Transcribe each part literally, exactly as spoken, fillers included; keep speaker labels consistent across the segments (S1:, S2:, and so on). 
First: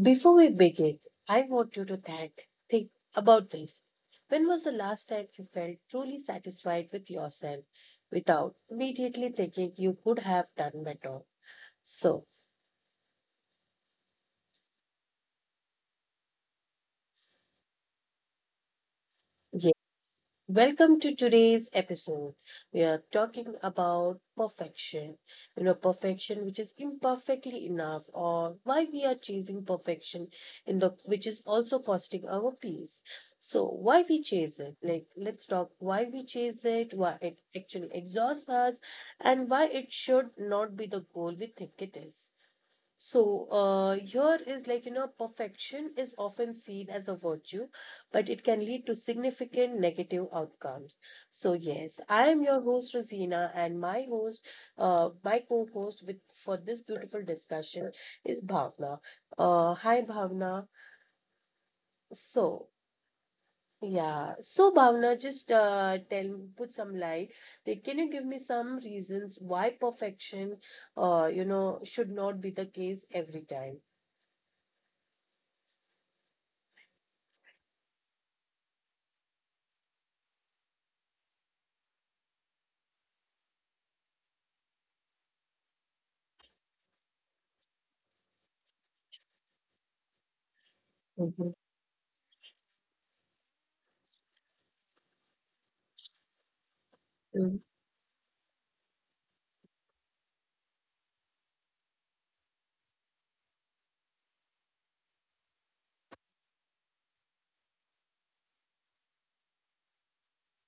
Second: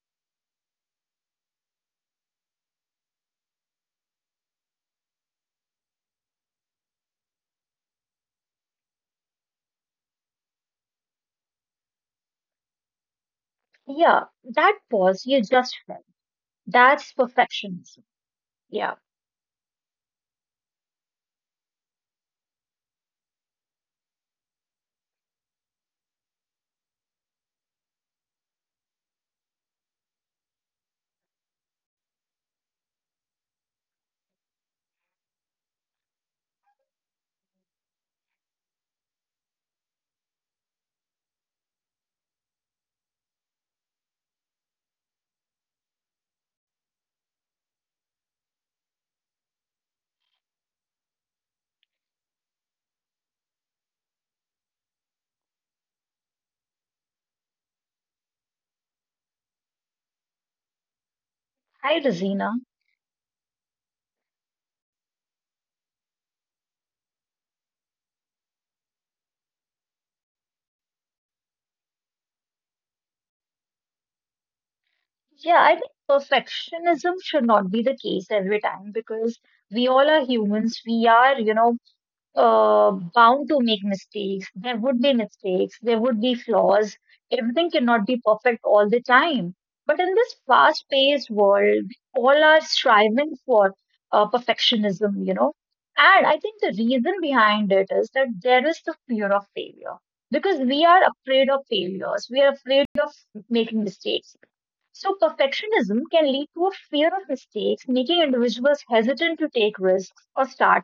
S1: Before we begin, I want you to thank, think about this. When was the last time you felt truly satisfied with yourself without immediately thinking you could have done better? So,
S2: Yeah, that pause you just felt. That's perfectionism. Yeah.
S1: yes. Welcome to today's episode. We are talking about perfection. You know, perfection which is imperfectly enough, or why we are chasing perfection in the which is also costing our peace. So why we chase it? Like, let's talk why we chase it, why it actually exhausts us, and why it should not be the goal we think it is. So, uh, here is, like, you know, perfection is often seen as a virtue, but it can lead to significant negative outcomes. So, yes, I am your host, Rosina, and my host, uh, my co-host with for this beautiful discussion is Bhavna. Uh, hi, Bhavna.
S2: Hi, Rosina.
S1: So, yeah, so Bhavna, just uh, tell, put some light. Like, can you give me some reasons why perfection, uh, you know, should not be the case every time?
S2: Yeah, I think perfectionism should not be the case every time because we all are humans. We are, you know, uh, bound to make mistakes. There would be mistakes, there would be flaws. Everything cannot be perfect all the time. But in this fast paced
S1: Mhm.
S2: world, we all are striving for uh, perfectionism, you know. And I think the reason behind it is that there is the fear of failure because we are afraid of failures, we are afraid of making mistakes. So, perfectionism can lead to a fear of mistakes, making individuals hesitant to take risks or start,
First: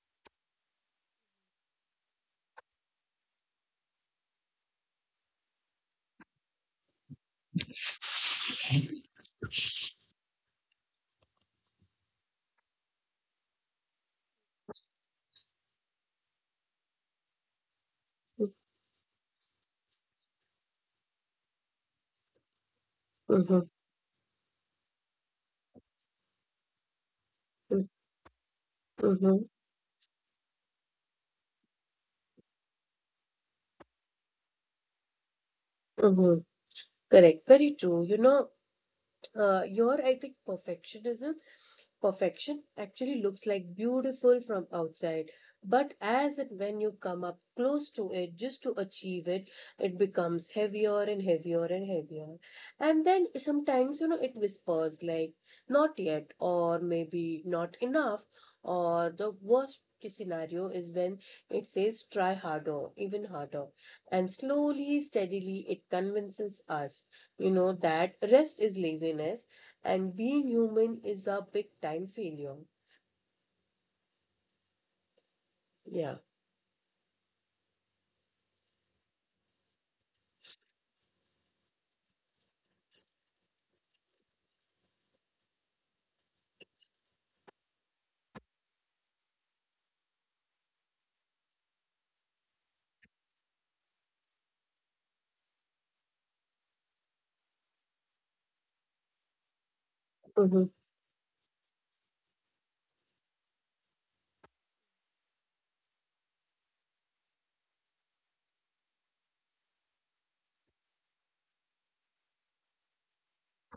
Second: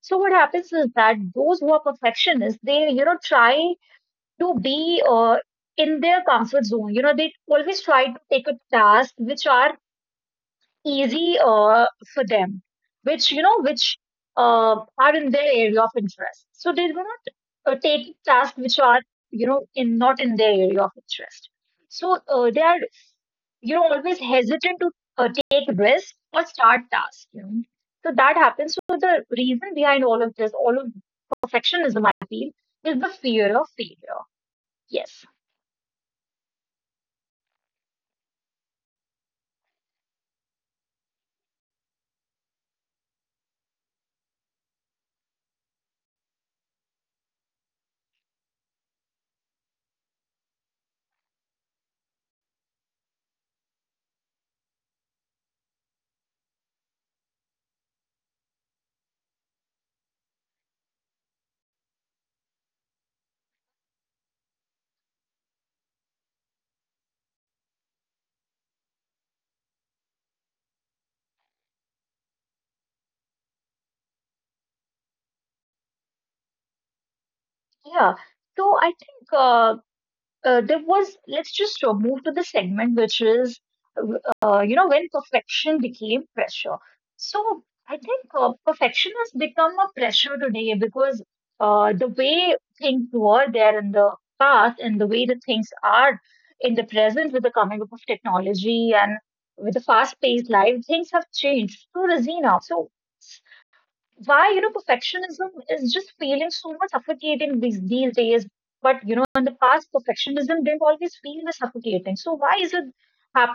S2: so what happens is that those who are perfectionists, they, you know, try to be uh, in their comfort zone. You know, they always try to take a task which are easy uh, for them, which you know, which uh, are in their area of interest. So they do not uh, take tasks which are you know in not in their area of interest. So uh, they are
S1: Mm-hmm,
S2: you know always hesitant to uh, take risks or start tasks. You know, so that happens. So the
S1: mm-hmm,
S2: reason behind all of this, all of perfectionism, I feel, is the fear of failure. Yes,
S1: mm-hmm. Correct. Very true. You know, uh, your, I think, perfectionism, Perfection actually looks like beautiful from outside, but as it when you come up close to it just to achieve it, it becomes heavier and heavier and heavier. And then sometimes, you know, it whispers like not yet, or maybe not enough, or the worst case scenario is when it says try harder, even harder. And slowly, steadily, it convinces us, you know, that rest is laziness and being human is a big time failure. Yeah.
S2: yeah. So I think uh, uh, there was, let's just uh, move to the segment which is, uh, you know, when perfection became pressure. So I think, uh, perfection has become a pressure today because, uh, the way things were there in the past and the way that things are in the present with the coming up of technology and with the fast
S1: Mm-hmm.
S2: paced life, things have changed. So Razina, so why you know perfectionism is just feeling so much suffocating these, these days, but you know in the past perfectionism didn't always feel this suffocating, so why is it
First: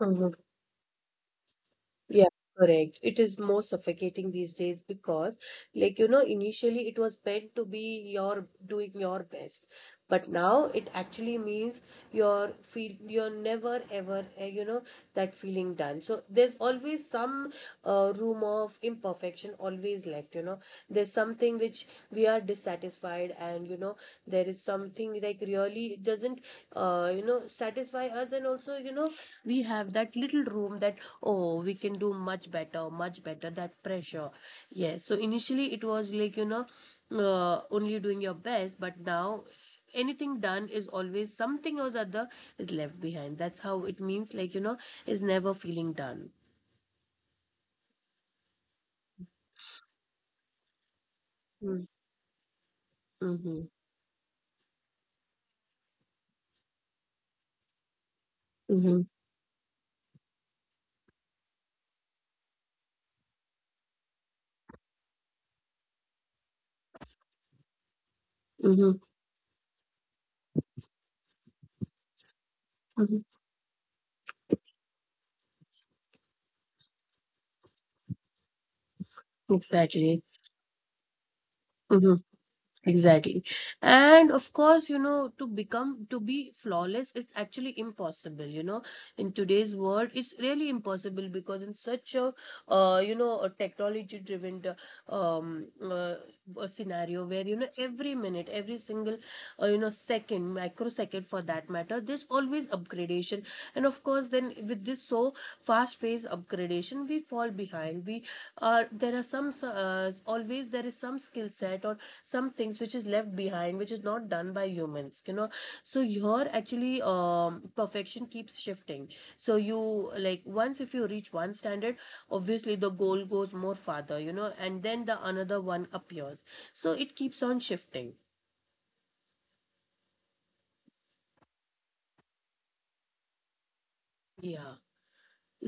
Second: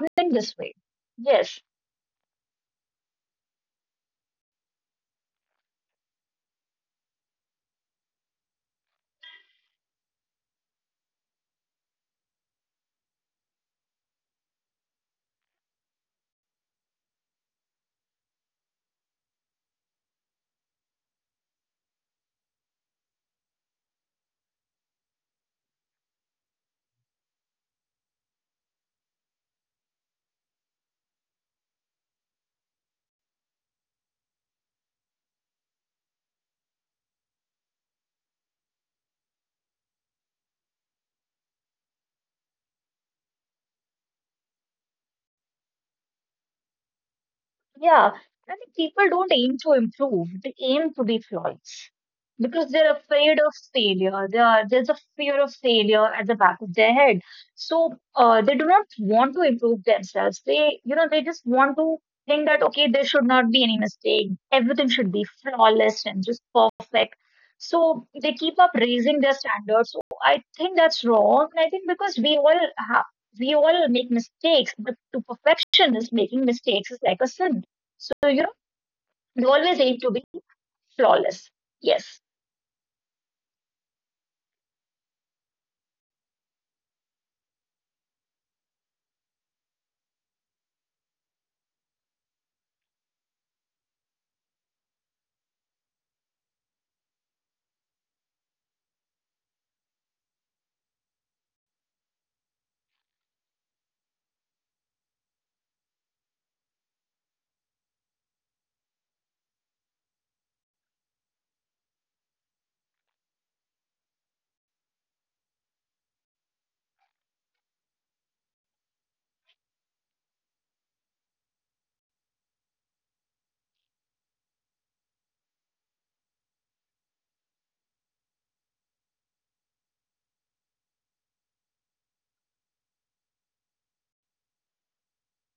S1: Mm-hmm.
S2: this way? Yes.
S1: Yeah, correct. It is more suffocating these days because, like, you know, initially it was meant to be your doing your best, but now it actually means you're feel you're never ever, uh, you know, that feeling done. So there's always some uh, room of imperfection always left, you know. There's something which we are dissatisfied, and you know, there is something like really it doesn't uh, you know satisfy us. And also, you know we have that little room that, oh, we can do much better, much better, that pressure. Yes, so initially it was, like, you know uh, only doing your best, but now anything done is always something or the other is left behind. That's how it means, like, you know is never feeling done.
S2: Yeah, I think people don't aim to improve, they aim to be
S1: Mm-hmm.
S2: flawless because they're afraid
S1: Mm-hmm.
S2: of failure. They are, there's a fear of failure at the back of their head. So uh, they do not
S1: Mm-hmm.
S2: want to improve themselves. They, you know, they just want to think that, okay, there should not be any mistake. Everything should be flawless and just perfect. So they keep up
S1: Mm-hmm.
S2: raising their standards. So I think that's wrong. And I think because we all have, we all make mistakes, but to perfection is making mistakes is like a sin. So, you know, they always aim
S1: Exactly.
S2: to be flawless.
S1: Mm-hmm.
S2: Yes.
S1: Exactly. And of course, you know, to become, to be flawless, it's actually impossible, you know, in today's world, it's really impossible because in such a, uh, you know, a technology driven, um, uh, a scenario where, you know, every minute, every single, uh, you know, second, microsecond for that matter, there's always upgradation. And of course, then with this so fast phase upgradation, we fall behind. We are, there are some, s- uh, always there is some skill set or some things which is left behind, which is not done by humans, you know so your actually um, perfection keeps shifting. So you, like, once if you reach one standard, obviously the goal goes more farther, you know and then the another one appears. So it keeps on shifting, yeah.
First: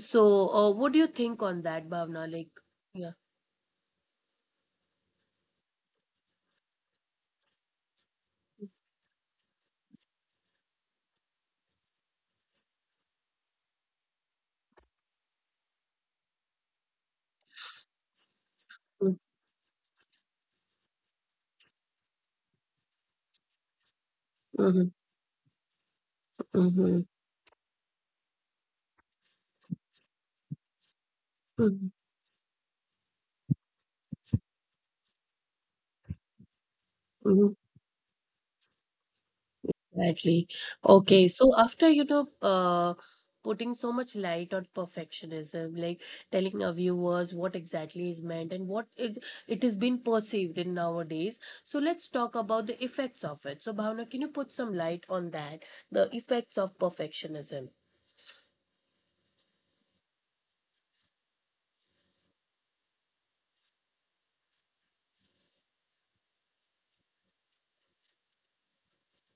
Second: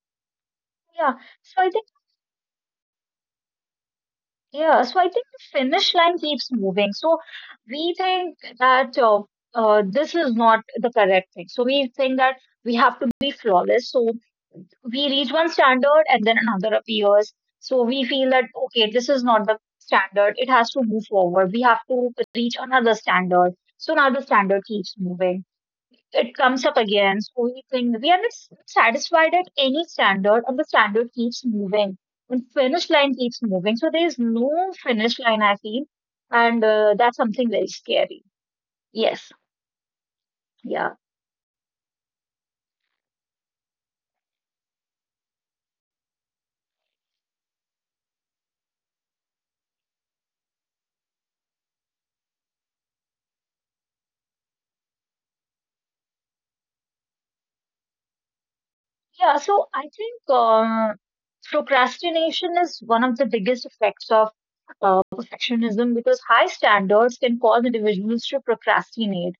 S1: So, uh, what do you
S2: Yeah.
S1: think
S2: So
S1: on
S2: I think,
S1: that, Bhavna, like... Yeah.
S2: yeah. So I think the finish line keeps moving. So we think that uh, uh, this is not the correct thing. So we think that we have to be flawless. So we reach one standard and then another appears. So we feel that, okay, this is not the standard. It has to move forward. We have to reach another standard. So now the standard
S1: Mm-hmm,
S2: keeps moving. It comes up
S1: mm-hmm,
S2: again. So we think we are not s- satisfied at any standard, and the standard keeps moving. And finish line keeps moving. So there is no finish line, I feel. And uh, that's
S1: mm-hmm.
S2: something very scary. Yes.
S1: Exactly.
S2: Yeah.
S1: Okay, so after you know, uh, putting so much light on perfectionism, like telling our viewers what exactly is meant and what it it is being perceived in nowadays. So let's talk about the effects of it. So Bhavna, can you put some light on that? The effects of perfectionism.
S2: Yeah. So I think um, procrastination is one of the biggest effects of uh, perfectionism because high standards can cause individuals to procrastinate.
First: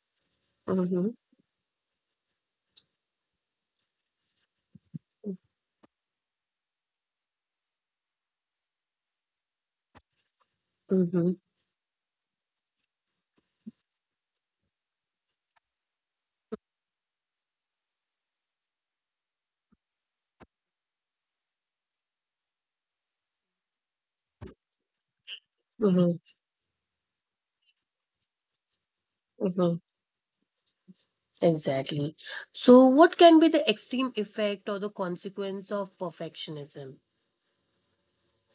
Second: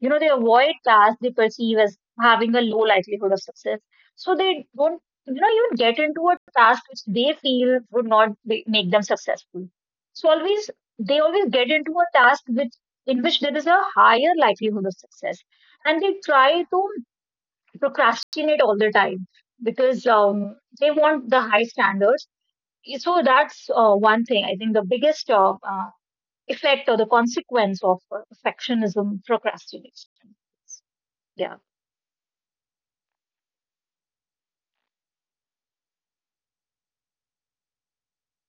S2: You know, they avoid
S1: Mm-hmm,
S2: tasks they perceive as having a low likelihood of success. So they don't, you know, even get into a task which they feel would not be, make them successful. So always, they
S1: mm-hmm,
S2: always get into a task which, in which there is a higher likelihood of success. And they try to procrastinate all the time because um, they want the high standards. So that's uh, one thing. I think the biggest uh, uh,
S1: mm-hmm,
S2: effect or the consequence of uh, perfectionism
S1: mm-hmm.
S2: procrastination. Yeah.
S1: Exactly. So what can be the extreme effect or the consequence of perfectionism?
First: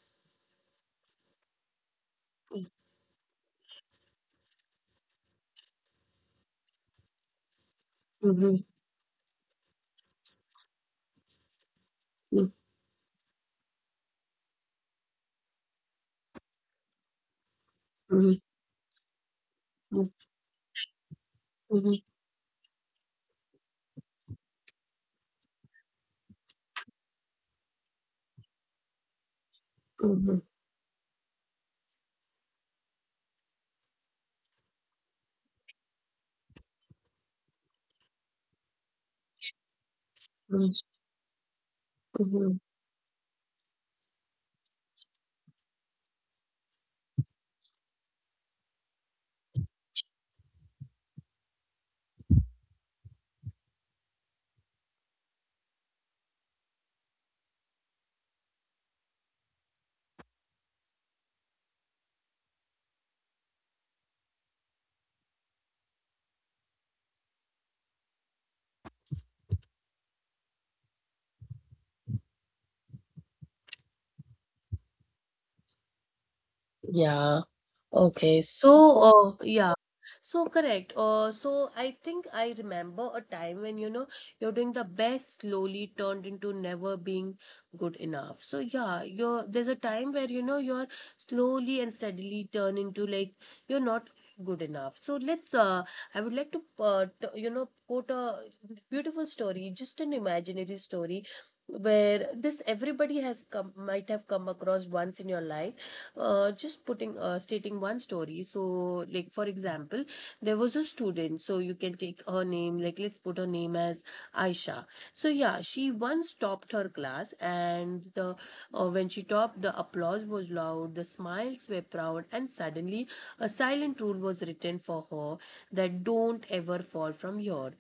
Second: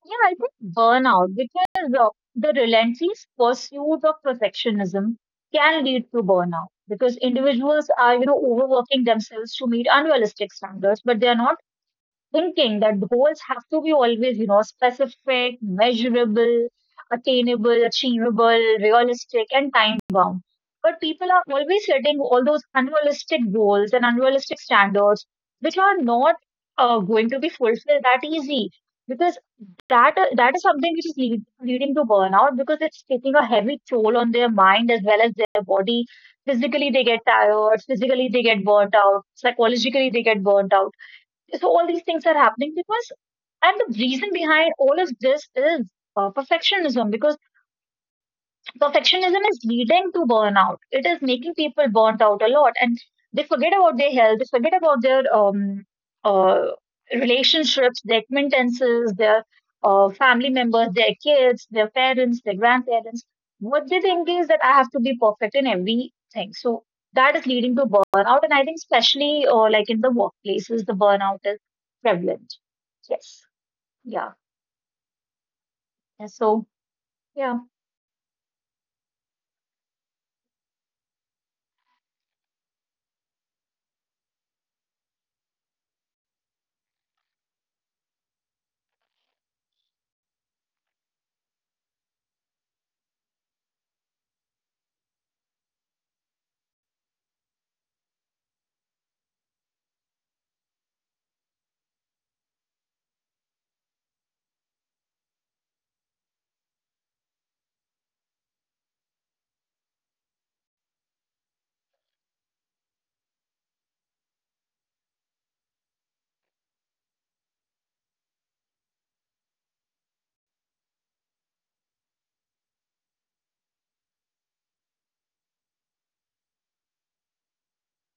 S2: Yeah, I think burnout, because of the relentless pursuit of perfectionism can lead to burnout because individuals are, you know,
S1: Mm-hmm,
S2: overworking themselves to meet unrealistic standards, but they are not thinking that goals have to be always, you know, specific, measurable, attainable,
S1: mm-hmm,
S2: achievable, realistic, and time bound. But people are always
S1: mm-hmm,
S2: setting all those unrealistic goals and unrealistic standards, which are not uh, going to be fulfilled that easy. Because that
S1: mm-hmm,
S2: that is something which is lead, leading to burnout because it's taking a heavy toll on their mind as well as their body. Physically, they get tired. Physically, they get burnt out. Psychologically, they get burnt out, so all these things are happening
S1: mhm.
S2: because, and the reason behind all of this is uh, perfectionism. Because perfectionism is leading to burnout. It is making people burnt out a lot, and they forget about their health. They forget about their um, uh, relationships, their acquaintances, their uh, family members, their kids, their parents, their grandparents. What they think is that I have to be perfect in everything. So that is leading to burnout, and I think especially uh, like in the workplaces, the burnout is prevalent. Yes. Yeah. And so yeah.
S1: Yeah. Okay. So, uh, yeah. So correct. Uh, so I think I remember a time when, you know, you're doing the best slowly turned into never being good enough. So yeah, you're there's a time where, you know, you're slowly and steadily turn into like you're not good enough. So, let's uh I would like to uh, t you know, quote a beautiful story, just an imaginary story where this everybody has come might have come across once in your life. Uh, just putting uh, stating one story. So, like, for example, there was a student. So you can take her name, like, let's put her name as Aisha. So yeah, she once topped her class. And the uh, when she topped, the applause was loud, the smiles were proud, and suddenly a silent rule was written for her, that don't ever fall from your.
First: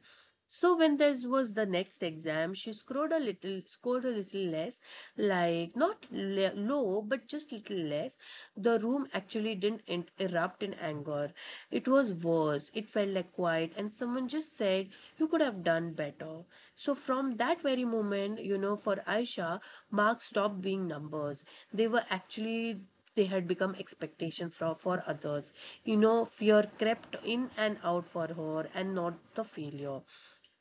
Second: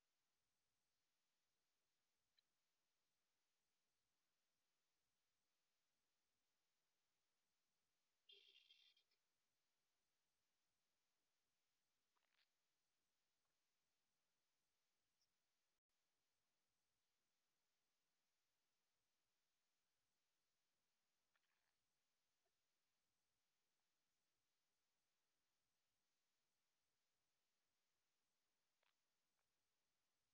S1: So when this was the next exam, she scored a little, scored a little less, like not le- low, but just little less. The room actually didn't en- erupt in anger. It was worse. It felt like quiet, and someone just said, "You could have done better." So from that very moment, you know, for Aisha, marks stopped being numbers. They were actually they had become expectations for, for others. You know, fear crept in and out for her, and not the failure.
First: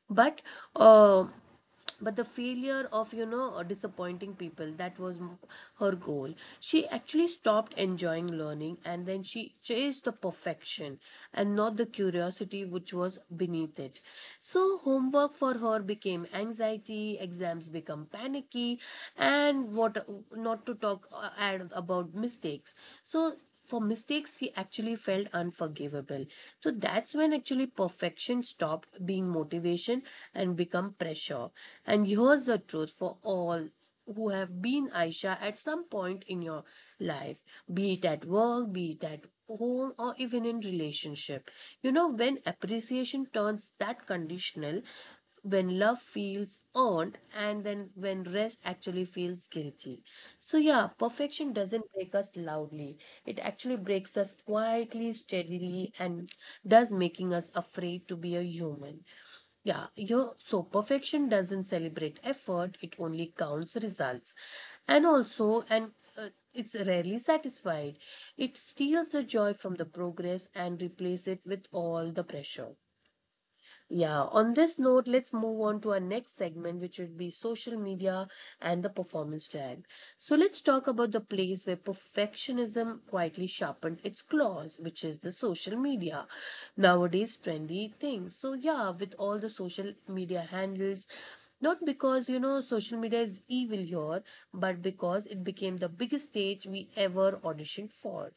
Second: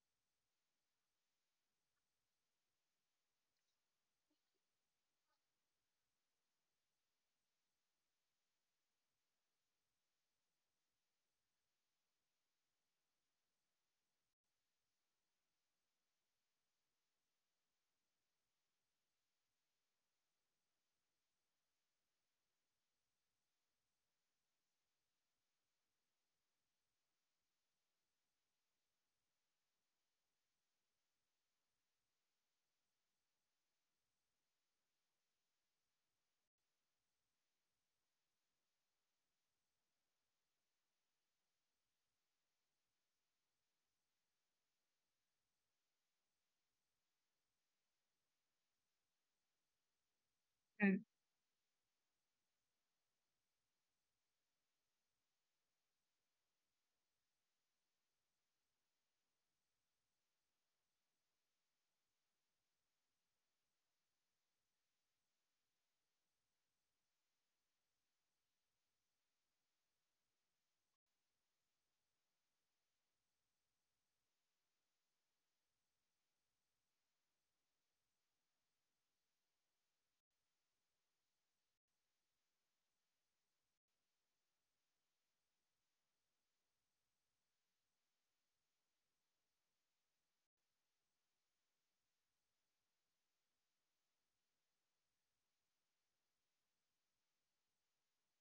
S1: But uh, but the failure of, you know uh, disappointing people, that was m- her goal. She actually stopped enjoying learning, and then she chased the perfection and not the curiosity which was beneath it. So homework for her became anxiety, exams become panicky, and what not to talk uh, and about mistakes. So for mistakes, she actually felt unforgivable. So that's when actually perfection stopped being motivation and become pressure. And here's the truth for all who have been Aisha at some point in your life, be it at work, be it at home, or even in relationship. You know, when appreciation turns that conditional, when love feels earned, and then when rest actually feels guilty. So yeah, perfection doesn't break us loudly, it actually breaks us quietly, steadily, and does making us afraid to be a human. Yeah. You so perfection doesn't celebrate effort, it only counts results. And also, and uh, it's rarely satisfied. It steals the joy from the progress and replaces it with all the pressure. Yeah, on this note, let's move on to our next segment, which would be social media and the performance tag. So, let's talk about the place where perfectionism quietly sharpened its claws, which is the social media. Nowadays, trendy thing. So, yeah, with all the social media handles, not because you know social media is evil here, but because it became the biggest stage we ever auditioned for.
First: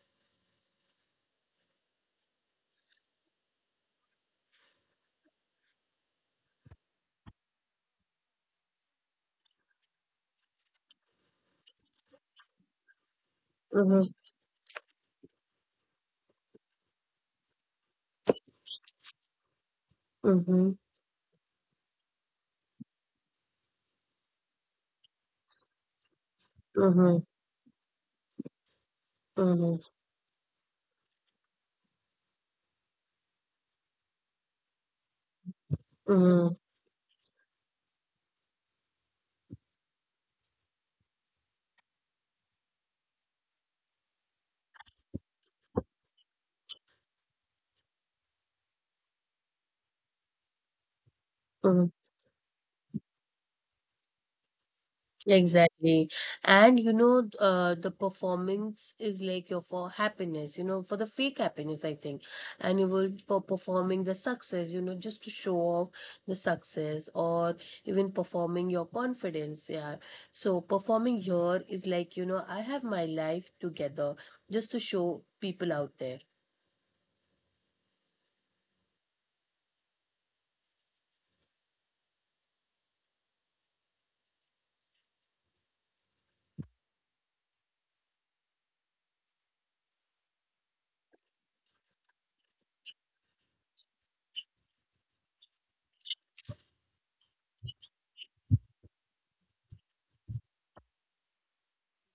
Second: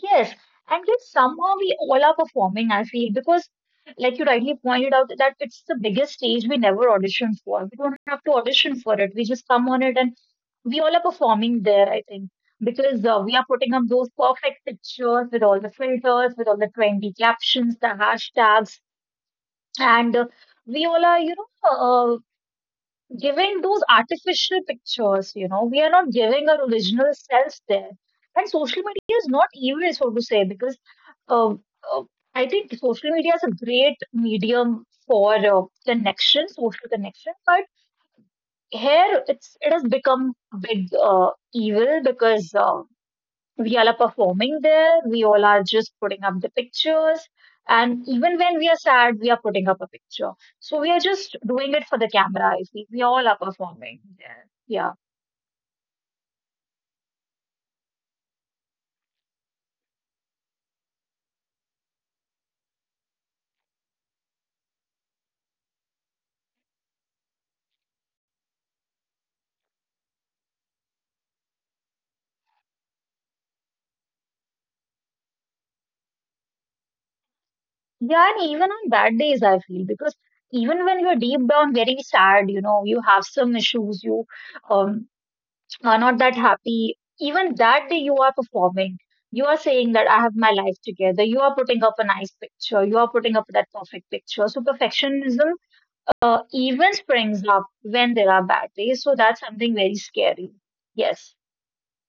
S2: Yes, and yet somehow we all are performing, I feel, because like you rightly pointed out that it's the biggest stage we never audition for. We don't have to audition for it. We just come on it and we all are performing there, I think, because uh, we are putting up those
S1: Mm-hmm,
S2: perfect pictures with all the filters, with all the trendy captions, the hashtags, and uh,
S1: mm-hmm,
S2: we all are, you know, uh, given those artificial pictures, you know, we are not giving our original
S1: mm-hmm,
S2: selves there. And social media is not evil,
S1: mm-hmm,
S2: so to say, because uh, uh, I think social media is a great medium for uh, connection,
S1: mm-hmm.
S2: social connection. But here, it's it has become big uh, evil because uh, we all are performing there, we all are just putting up the pictures, and even when we are sad we are putting up a picture. So we are just doing it for the camera, I feel. We all are performing there. Yeah,
S1: Exactly. And you know, uh, the performance is like your for happiness, you know, for the fake happiness, I think. And you will for performing the success, you know, just to show off the success or even performing your confidence. Yeah. So performing here is, like, you know, I have my life together just to show people out there.
S2: yeah, and even on bad days I feel, because even when you're deep down very sad, you know, you have some issues, you um are not that happy even that day, you are performing. You are saying that I have my life together. You are putting up a nice picture, you are putting up that perfect picture. So perfectionism uh, even springs up when there are bad days. So that's something very scary. Yes.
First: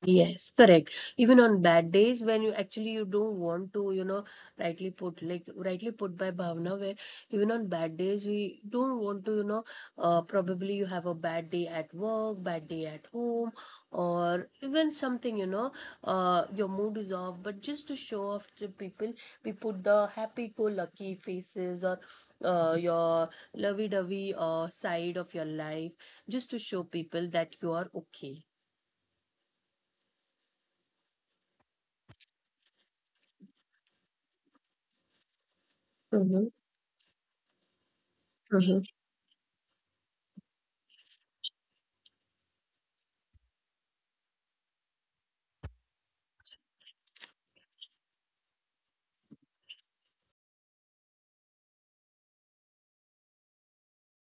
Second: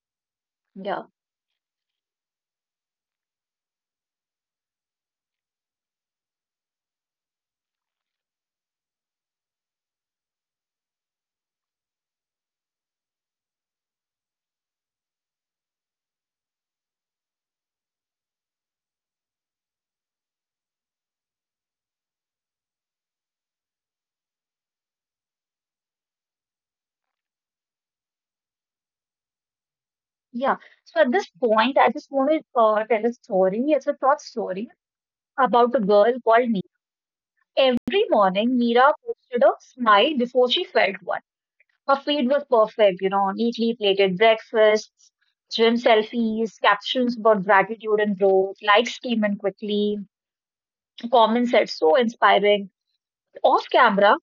S1: Yes, correct.
S2: Yeah.
S1: Even on bad days when you actually you don't want to, you know, rightly put, like rightly put by Bhavna, where even on bad days we don't want to, you know, uh, probably you have a bad day at work, bad day at home, or even something, you know, uh, your mood is off. But just to show off to people, we put the happy-go-lucky faces or uh, your lovey-dovey uh, side of your life, just to show people that you are okay.
S2: Yeah. So at this point, I just want to uh, tell a story. It's a short story about a girl
S1: Mm-hmm.
S2: called Meera. Every morning,
S1: Mm-hmm.
S2: Meera posted a smile before she felt one. Her feed was perfect, you know, neatly plated breakfasts, gym selfies, captions about gratitude and growth, likes came in quickly, comments said so inspiring. Off camera,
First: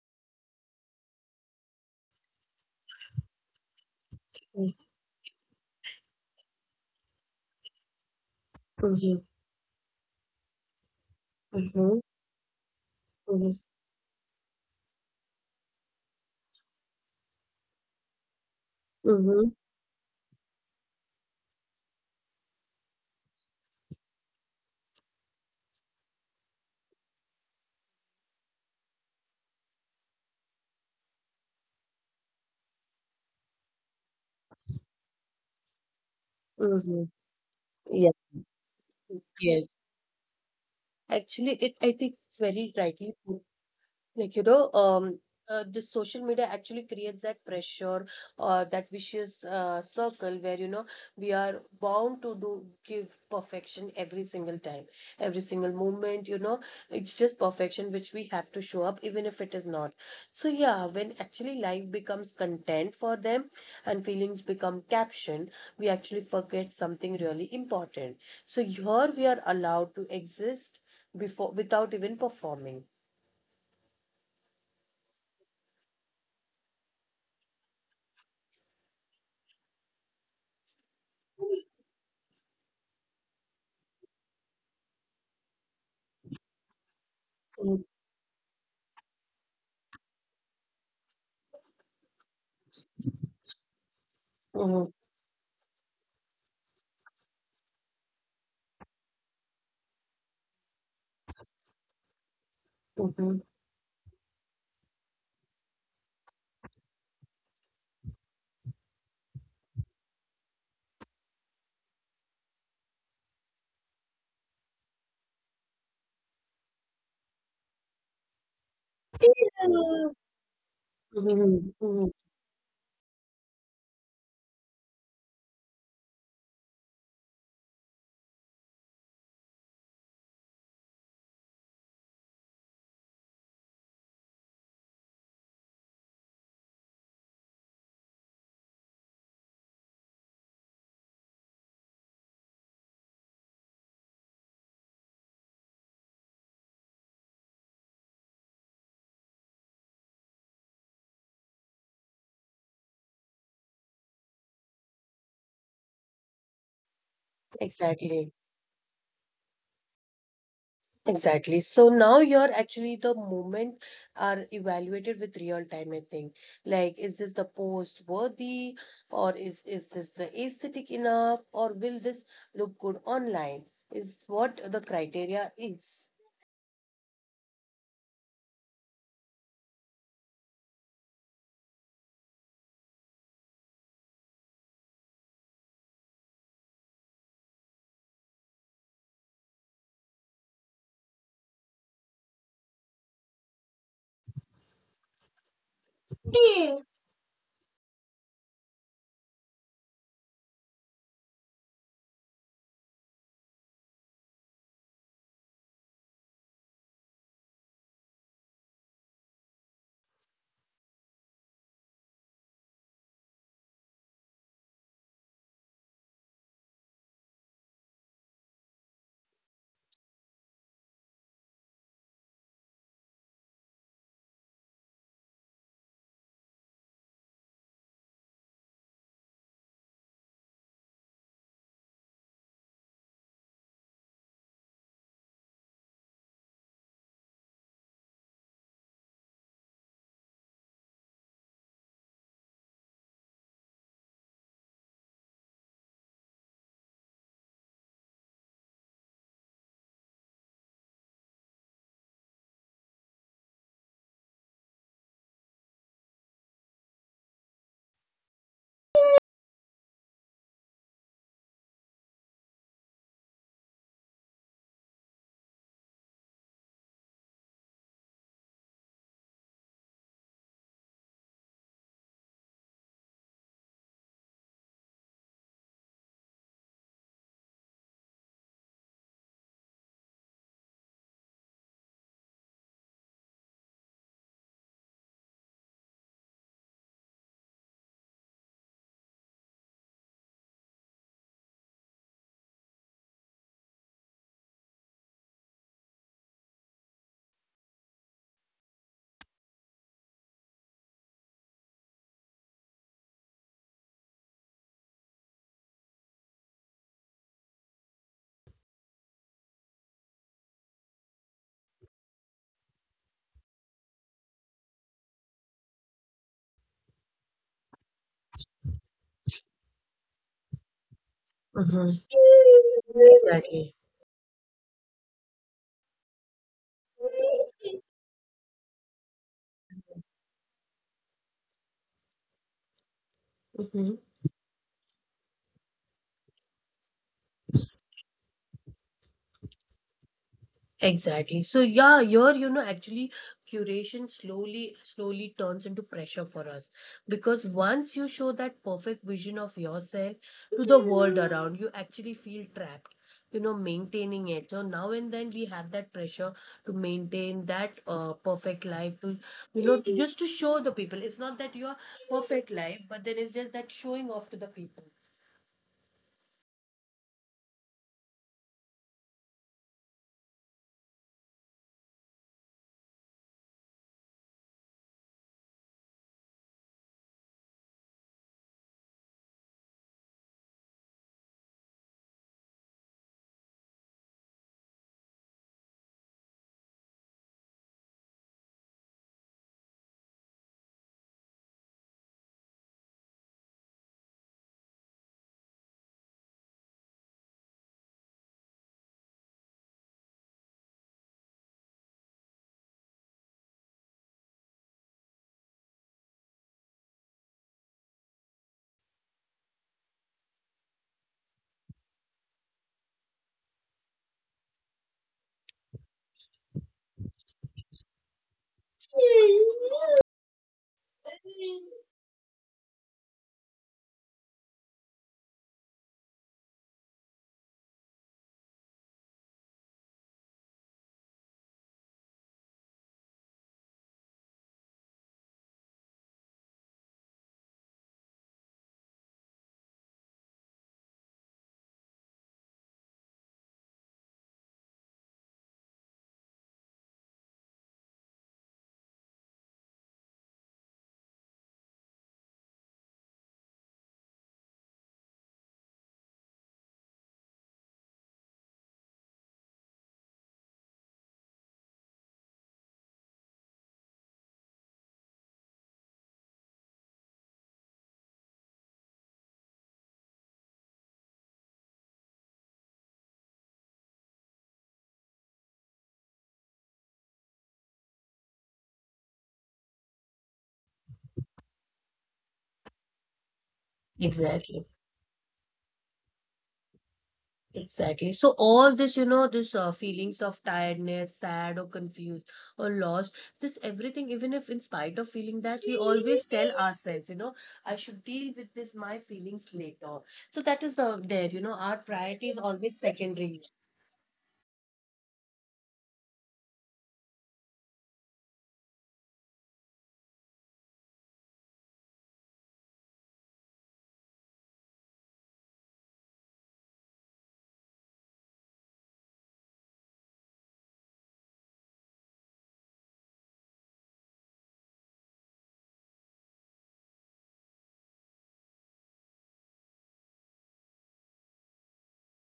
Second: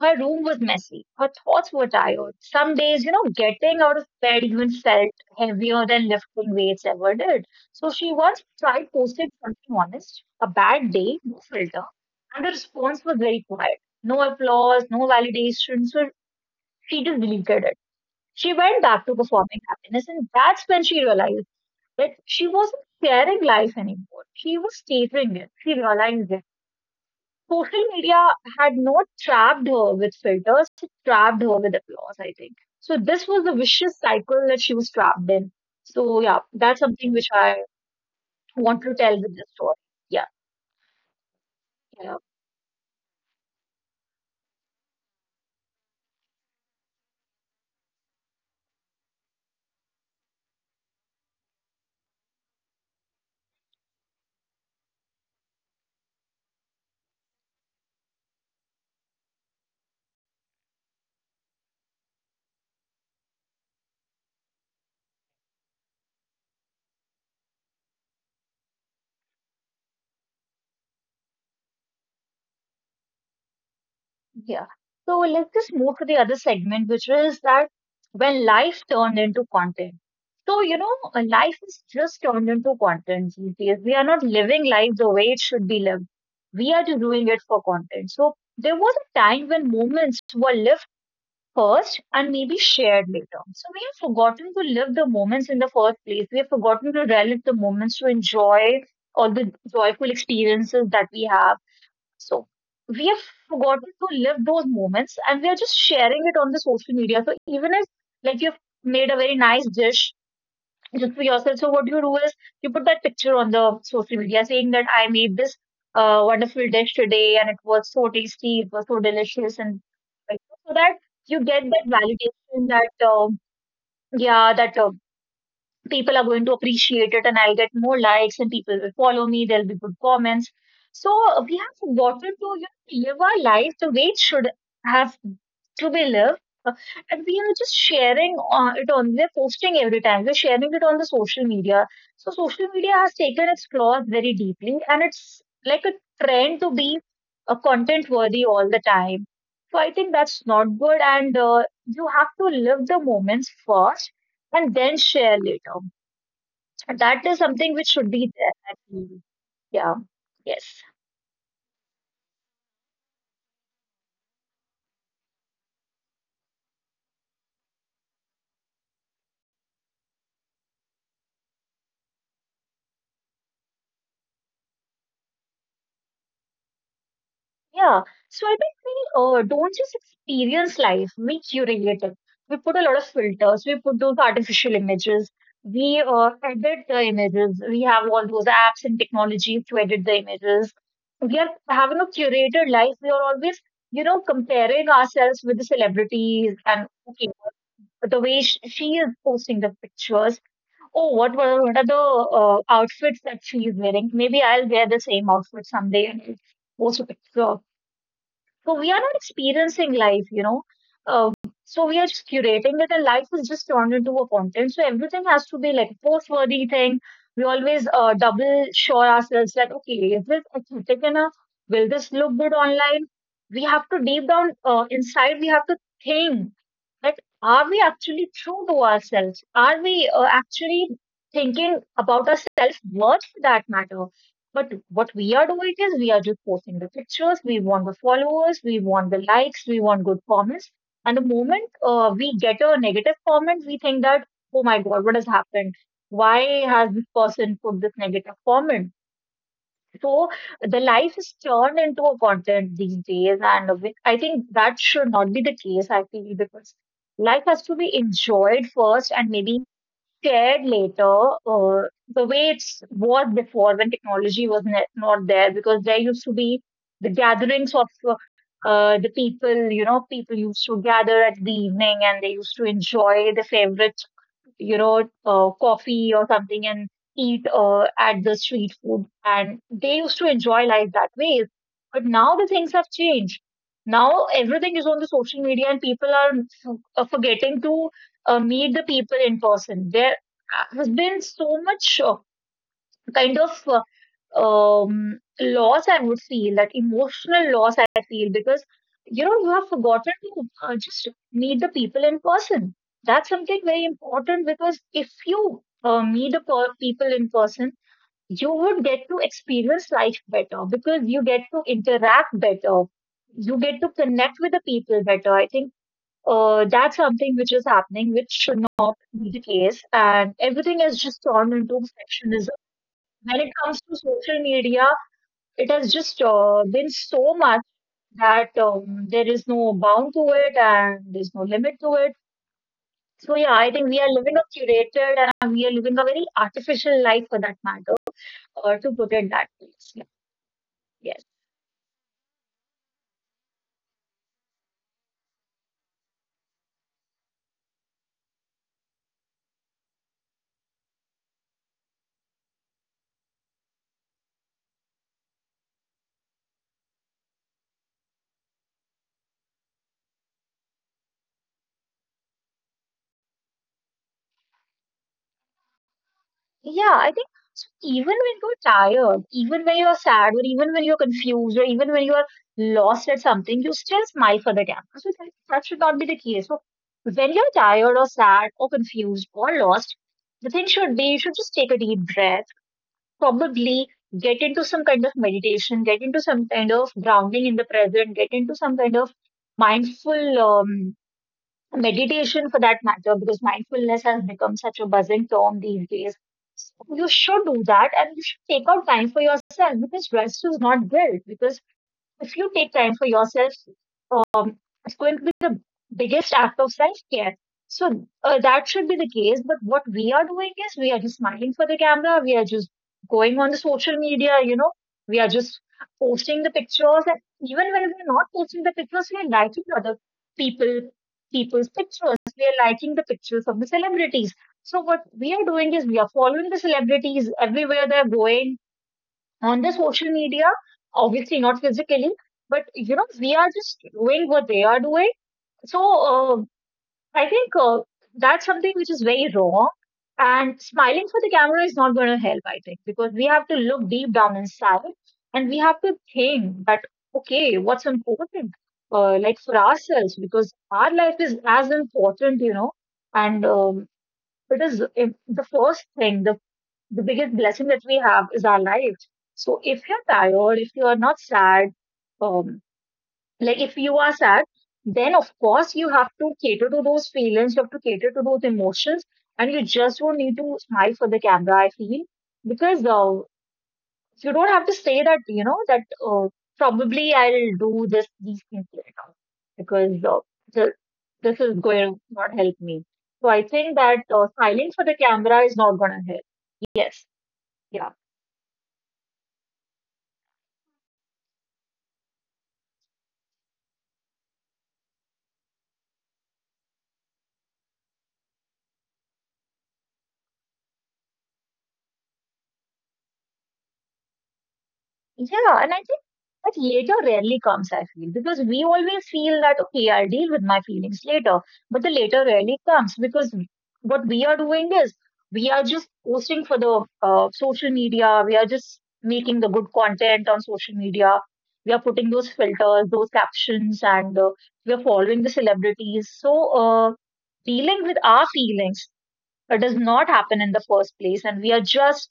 S2: her room was messy. Her thoughts were tired. Some days, you know, getting out of bed even felt heavier than lifting weights ever did. So she once tried
S1: Mhm,
S2: posting something honest, a bad day, no filter,
S1: mhm,
S2: and the response was very
S1: mhm,
S2: quiet. No applause, no validation. So she just deleted it. She went back to
S1: mhm,
S2: performing happiness, and that's when she realized that she wasn't sharing life anymore. She was catering it. She realized it social media had not trapped her with filters, it trapped her with applause, I think. So this was the vicious cycle that she was trapped in. So yeah, that's something
S1: mhm.
S2: which I
S1: Yeah.
S2: want to tell with this
S1: Yes.
S2: story. Yeah,
S1: Actually, it I
S2: yeah,
S1: think it's very rightly put. Like, you know, um, uh, the social media actually creates that pressure, uh, that vicious uh, circle where, you know, we are bound to do give perfection every single time, every single moment, you know, it's just perfection which we have to show up, even if it is not. So, yeah, when actually life becomes content for them and feelings become caption, we actually forget something really important. So, here we are allowed to exist before without even performing.
S2: yeah. So let's just move to the other segment, which is that when life turned into content. So, you know, uh, life is just turned into content these days. We are not living life the way it should be lived. We are just doing it for content. So there was a time when moments were lived first and maybe shared later. So we have forgotten to
S1: Mhm.
S2: live the moments in the first place. We have forgotten to relive the moments to enjoy all the joyful experiences that we have. So we have
S1: Mhm.
S2: forgotten to live those moments and we are just sharing it on the social media. So even if like you've made a very nice dish just for yourself. So what you do is you put that picture on the social media saying that I made this uh, wonderful dish today and it was so tasty, it was so delicious, and like, so that you get that
S1: Mhm, mhm.
S2: validation that um yeah, that uh, people are going to appreciate it and I'll get more likes and people will follow me. There'll be good comments. So uh, we have forgotten to you know, live our life the way it should have to be lived. Uh, And we are just sharing uh, it on, we're posting every time, we're sharing it on the social media. So social media has taken its flaws very deeply and it's like a trend to be uh, content worthy all the time. So I think that's not good and uh, you have to live the moments first and then share later. And that is something which should be
S1: Exactly.
S2: there, I feel. Yeah. Yes.
S1: Exactly. So now, you're actually the moment are evaluated with real time, I think. Like, is this the post worthy, or is, is this the aesthetic enough, or will this look good online? Is what the criteria is.
S2: Yeah. So I think we uh, don't just experience life, we curate it. We put a lot of filters, we put those artificial images, we uh, edit the images. We have all those apps and technologies to edit the images. We are having a curated life. We are always, you know, comparing ourselves with the celebrities and okay, the way sh- she is posting the pictures. Oh, what were what are the uh, outfits that she is wearing? Maybe I'll wear the same outfit someday and I'll post a picture of so we are not experiencing life, you know. Uh, so we are just curating it, and life is just turned into a content. So everything has to be like a post-worthy thing. We always uh, double sure ourselves that okay, is this aesthetic enough? Will this look good online? We have to deep down uh, inside. We have to think that are we actually true to ourselves? Are we uh, actually thinking about our self worth for that matter? But what we are doing is we are just posting the pictures. We want the followers. We want the likes. We want good comments. And the moment uh, we get a negative comment, we think that, oh my God, what has happened? Why has this person put this negative comment? So the life is turned into a content these days. And we- I think that should not be the case, I feel, because life has to be enjoyed first and maybe shared later, uh, the way it was before when technology was ne- not there, because there used to be the gatherings of uh, uh, the people, you know, people used to gather at the evening and they used to enjoy the favorite you know, uh, coffee or something and eat uh, at the street food. And they used to enjoy life that way. But now the things have changed. Now everything is on the social media and people are f- uh, forgetting to uh, meet the people in person. There uh, has been so much uh, kind of uh, um, loss I would feel, that emotional loss I feel, because you know you have forgotten to uh, just meet the people in person. That's something very important because if you uh, meet the per- people in person, you would get to experience life better because you get to interact better, you get to connect with the people better. I think uh, that's something which is happening, which should not be the case, and everything has just turned into
S1: Mhm.
S2: perfectionism when it comes
S1: Exactly.
S2: to social media. It has just uh, been so much that um, there is no bound to it and there's no limit to it. So, yeah, I think we are
S1: Mhm.
S2: living a curated and we are living a very artificial life for that matter, or to put it that way. Yeah. Yes.
S1: Exactly. So yeah, your you know actually curation slowly slowly turns into pressure for us, because once you show that perfect vision of yourself to the world around, you actually feel trapped, you know maintaining it. So now and then we have that pressure to maintain that uh, perfect life to, you know to- just to show the people. It's not that you're perfect life, but there is just that showing off to the people.
S2: Yeah, I think so even when you're tired, even when you're sad, or even when you're confused, or even when you're lost at something, you still smile for the camera. So, that, that should not be the case. So, when you're tired or sad or confused or lost, the thing should be you should just take a deep breath, probably get into some kind of meditation, get into some kind of grounding in the present, get into some kind of mindful um, meditation for that matter, because mindfulness has become such a buzzing term these days. So you should do that and you should take out time for yourself because rest is not guilt. Because if you take time for yourself, um, it's going to be the biggest act of self care. So uh, that should be the case. But what we are doing is we are just smiling for the camera. We are just going on the social media. You know, we are just posting the pictures. And even when we're not posting the pictures, we are liking other people people's pictures. We are liking the pictures of the celebrities. So what we are doing is we are following the celebrities everywhere they're going on the social media, obviously not physically, but you know, we are just doing what they are doing. So uh, I think uh, that's something which is very wrong. And smiling for the camera is not going to help, I think, because we have to look deep down inside and we have to think that, okay, what's important, uh, like for ourselves, because our life is as important, you know, and um, it is im- the first thing, the the biggest blessing that we have is our lives. So if you're tired, if you're not sad, um, like if you are sad, then of course you have to cater to those feelings, you have to cater to those emotions, and you just don't need to smile for the camera, I feel, because uh, you don't have to say that, you know, that uh, probably I'll do this, these things later, because uh, the, this is going to not help me. So I think that uh,
S1: exactly.
S2: smiling for the camera is not going to help. Yes. Yeah.
S1: Exactly. So all this, you know, this uh, feelings of tiredness, sad or confused or lost, this everything, even if in spite of feeling that, we always tell ourselves, you know, I should deal with this, my feelings later. So that is the there, you know, our priority is always secondary.
S2: Yeah, and I think that later rarely comes, I feel, because we always feel that, okay, I'll deal with my feelings later. But the later rarely comes because what we are doing is we are just posting for the uh, social media, we are just making the good content on social media, we are putting those filters, those captions, and uh, we are following the celebrities. So, uh, dealing with our feelings, it does not happen in the first place, and we are just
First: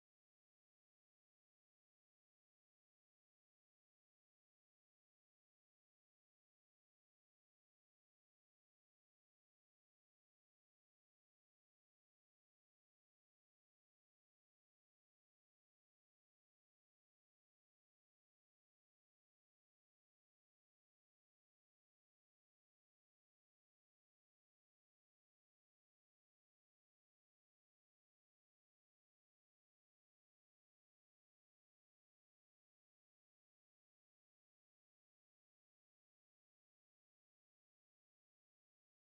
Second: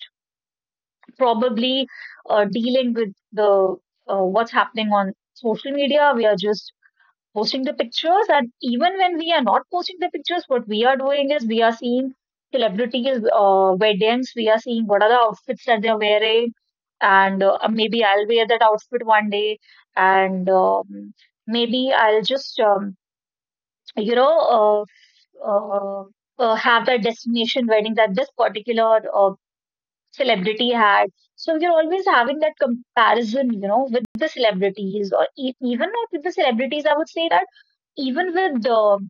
S2: probably uh, dealing with the uh, what's happening on social media. We are just posting the pictures, and even when we are not posting the pictures, what we are doing is we are seeing celebrities' uh, weddings. We are seeing what are the outfits that they're wearing, and uh, uh, maybe I'll wear that outfit one day, and um, maybe I'll just um, you know. Uh, uh, uh, have that destination wedding that this particular uh, celebrity had. So you're always having that comparison, you know, with the celebrities or e- even not with the celebrities. I would say that even with the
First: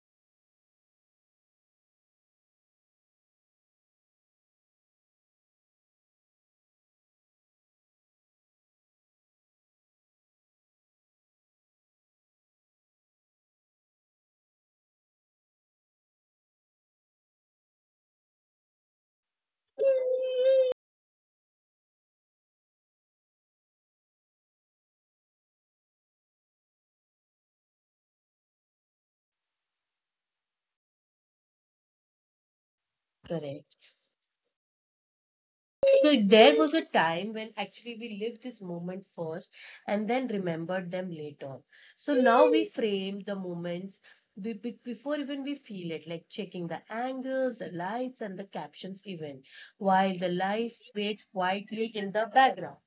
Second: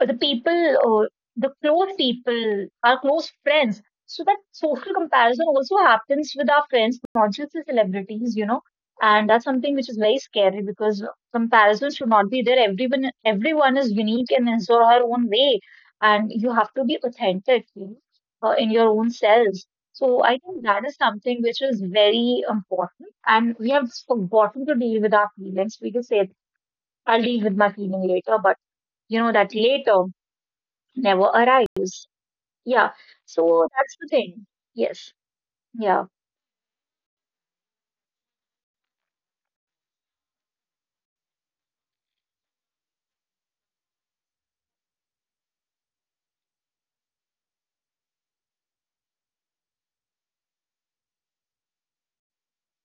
S2: the people or the close people, our close friends. So that social comparison also happens with our friends, not just the celebrities, you know. And that's something which is very scary because comparison should not be there. Everyone, everyone is unique in his or her own way, and you have to be authentic you know, uh, in your own selves. So I think that is something which is very important, and we have forgotten to deal with our feelings. We can say, "I'll deal with my feeling later," but you know that later never arrives. Yeah.
S1: Correct.
S2: So that's the thing. Yes. Yeah.
S1: So there was a time when actually we lived this moment first and then remembered them later. So now we frame the moments we be- before even we feel it, like checking the angles, the lights, and the captions, even while the life fades quietly in the background.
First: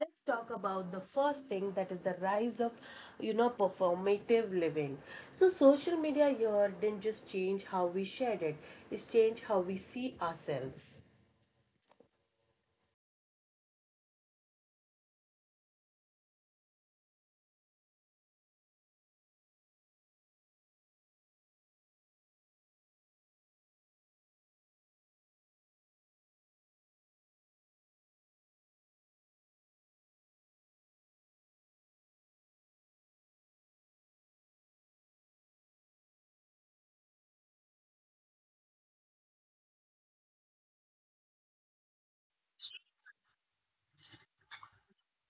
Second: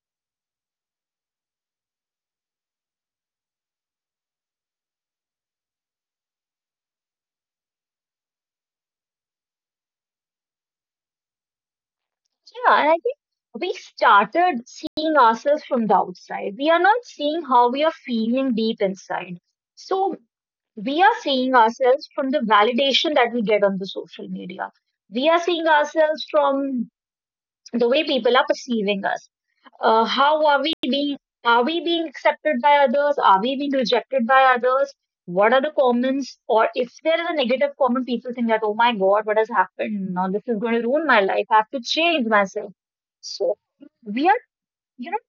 S1: Let's talk about the first thing that is the rise of, you know, performative living. So social media here didn't just change how we shared it; it's changed how we see ourselves.
S2: Yeah. And I think we started seeing ourselves from the outside. We are not seeing how we are feeling deep inside. So we are seeing ourselves from the validation that we get on the social media. We are seeing ourselves from the way people are perceiving us. Uh, how are we being, are we being accepted by others, are we being rejected by others, what are the comments? Or if there is a negative comment, people think that, oh my god, what has happened? Now this is going to ruin my life, I have to change myself. So we are, you know,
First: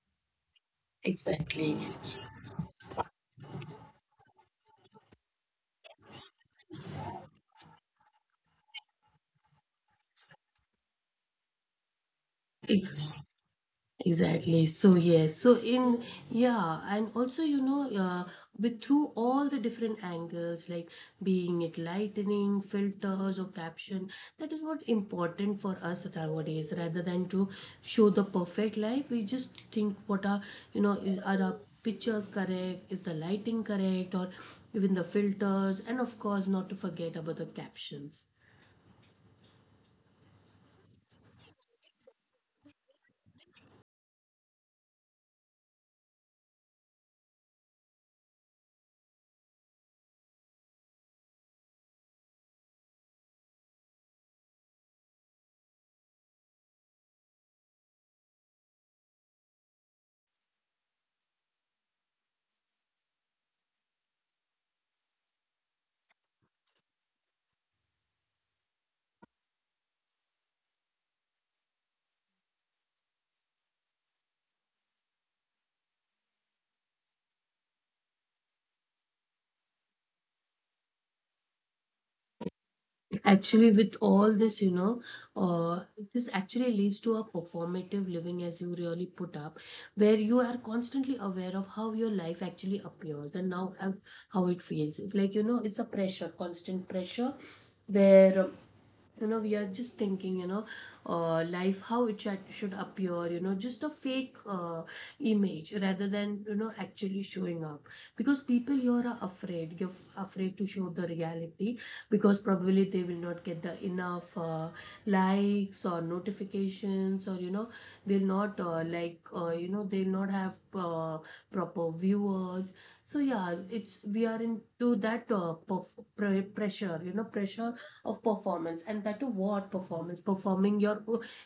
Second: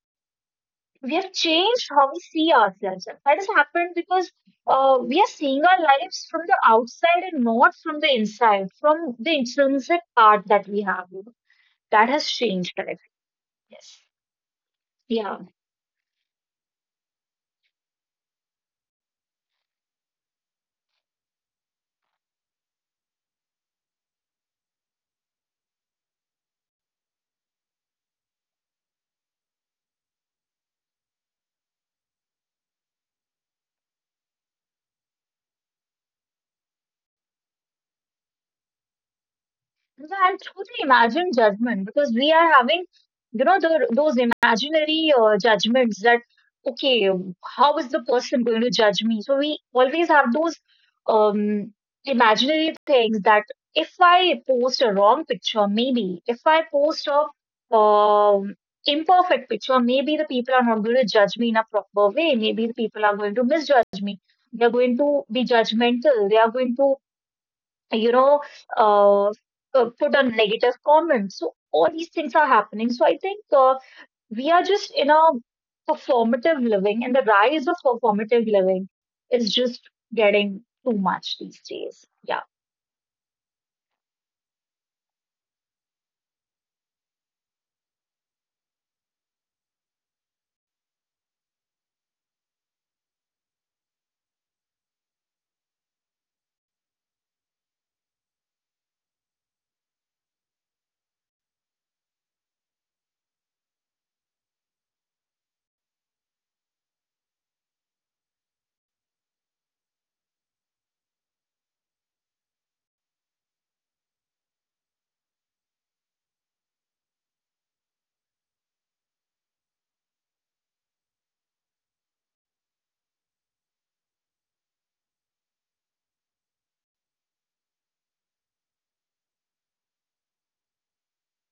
S2: we have
S1: Exactly.
S2: changed how we see ourselves. That has happened because uh, we are seeing our lives from the outside and not from the inside, from the intrinsic part that we have. That has changed. Correct.
S1: Ex-
S2: Yes.
S1: Exactly. So yes.
S2: Yeah.
S1: So in yeah, and also you know, uh, with through all the different angles, like being it lightning, filters, or caption, that is what important for us nowadays. Rather than to show the perfect life, we just think what are you know is, are our pictures correct? Is the lighting correct? Or even the filters, and of course, not to forget about the captions.
S2: Yeah, and through the imagined judgment, because we are having, you know, the, those imaginary uh, judgments that, okay, how is the person going to judge me? So we always have those um, imaginary things that if I post a wrong picture, maybe, if I post a um, imperfect picture, maybe the people are not going to judge me in a proper way. Maybe the people are going to misjudge me. They're going to be judgmental. They are going to you know, uh, uh, put a negative comment. So all these things are happening. So I think uh, we are just in a performative living, and the rise of performative living is just getting too much these days. Yeah,
S1: Actually, with all this, you know, uh, this actually leads to a performative living, as you really put up, where you are constantly aware of how your life actually appears and now how, how it feels. Like, you know, it's a pressure, constant pressure, where you know we are just thinking you know uh, life how it should should appear, you know, just a fake uh, image rather than, you know, actually showing up, because people here are afraid, you're f- afraid to show the reality, because probably they will not get the enough uh, likes or notifications, or you know they'll not uh, like uh, you know, they'll not have uh, proper viewers. So yeah, it's we are into that uh, perf- pre- pressure, you know, pressure of performance, and that to what performance, performing your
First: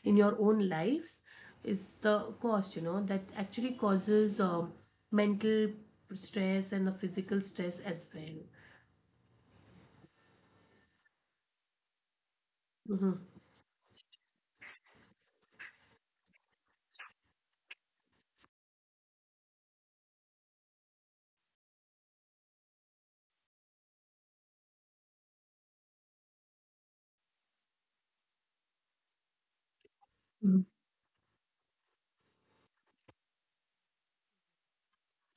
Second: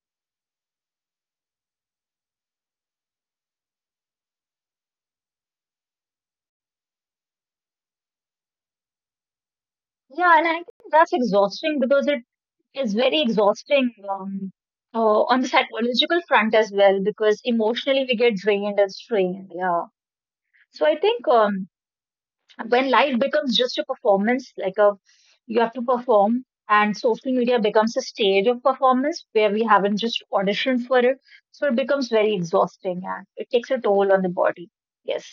S1: in your own lives is the cost, you know, that actually causes um, mental stress and the physical stress as well.
S2: yeah, and I think that's exhausting because it is very
S1: Mhm.
S2: exhausting um, uh, on the psychological front as well because emotionally we get drained and strained. Yeah. So I think um, When life becomes just a performance, like a you have to perform, and social media becomes a stage of performance where we haven't just
S1: Mhm.
S2: auditioned for it, so it becomes very exhausting and it takes a toll on the body. Yes,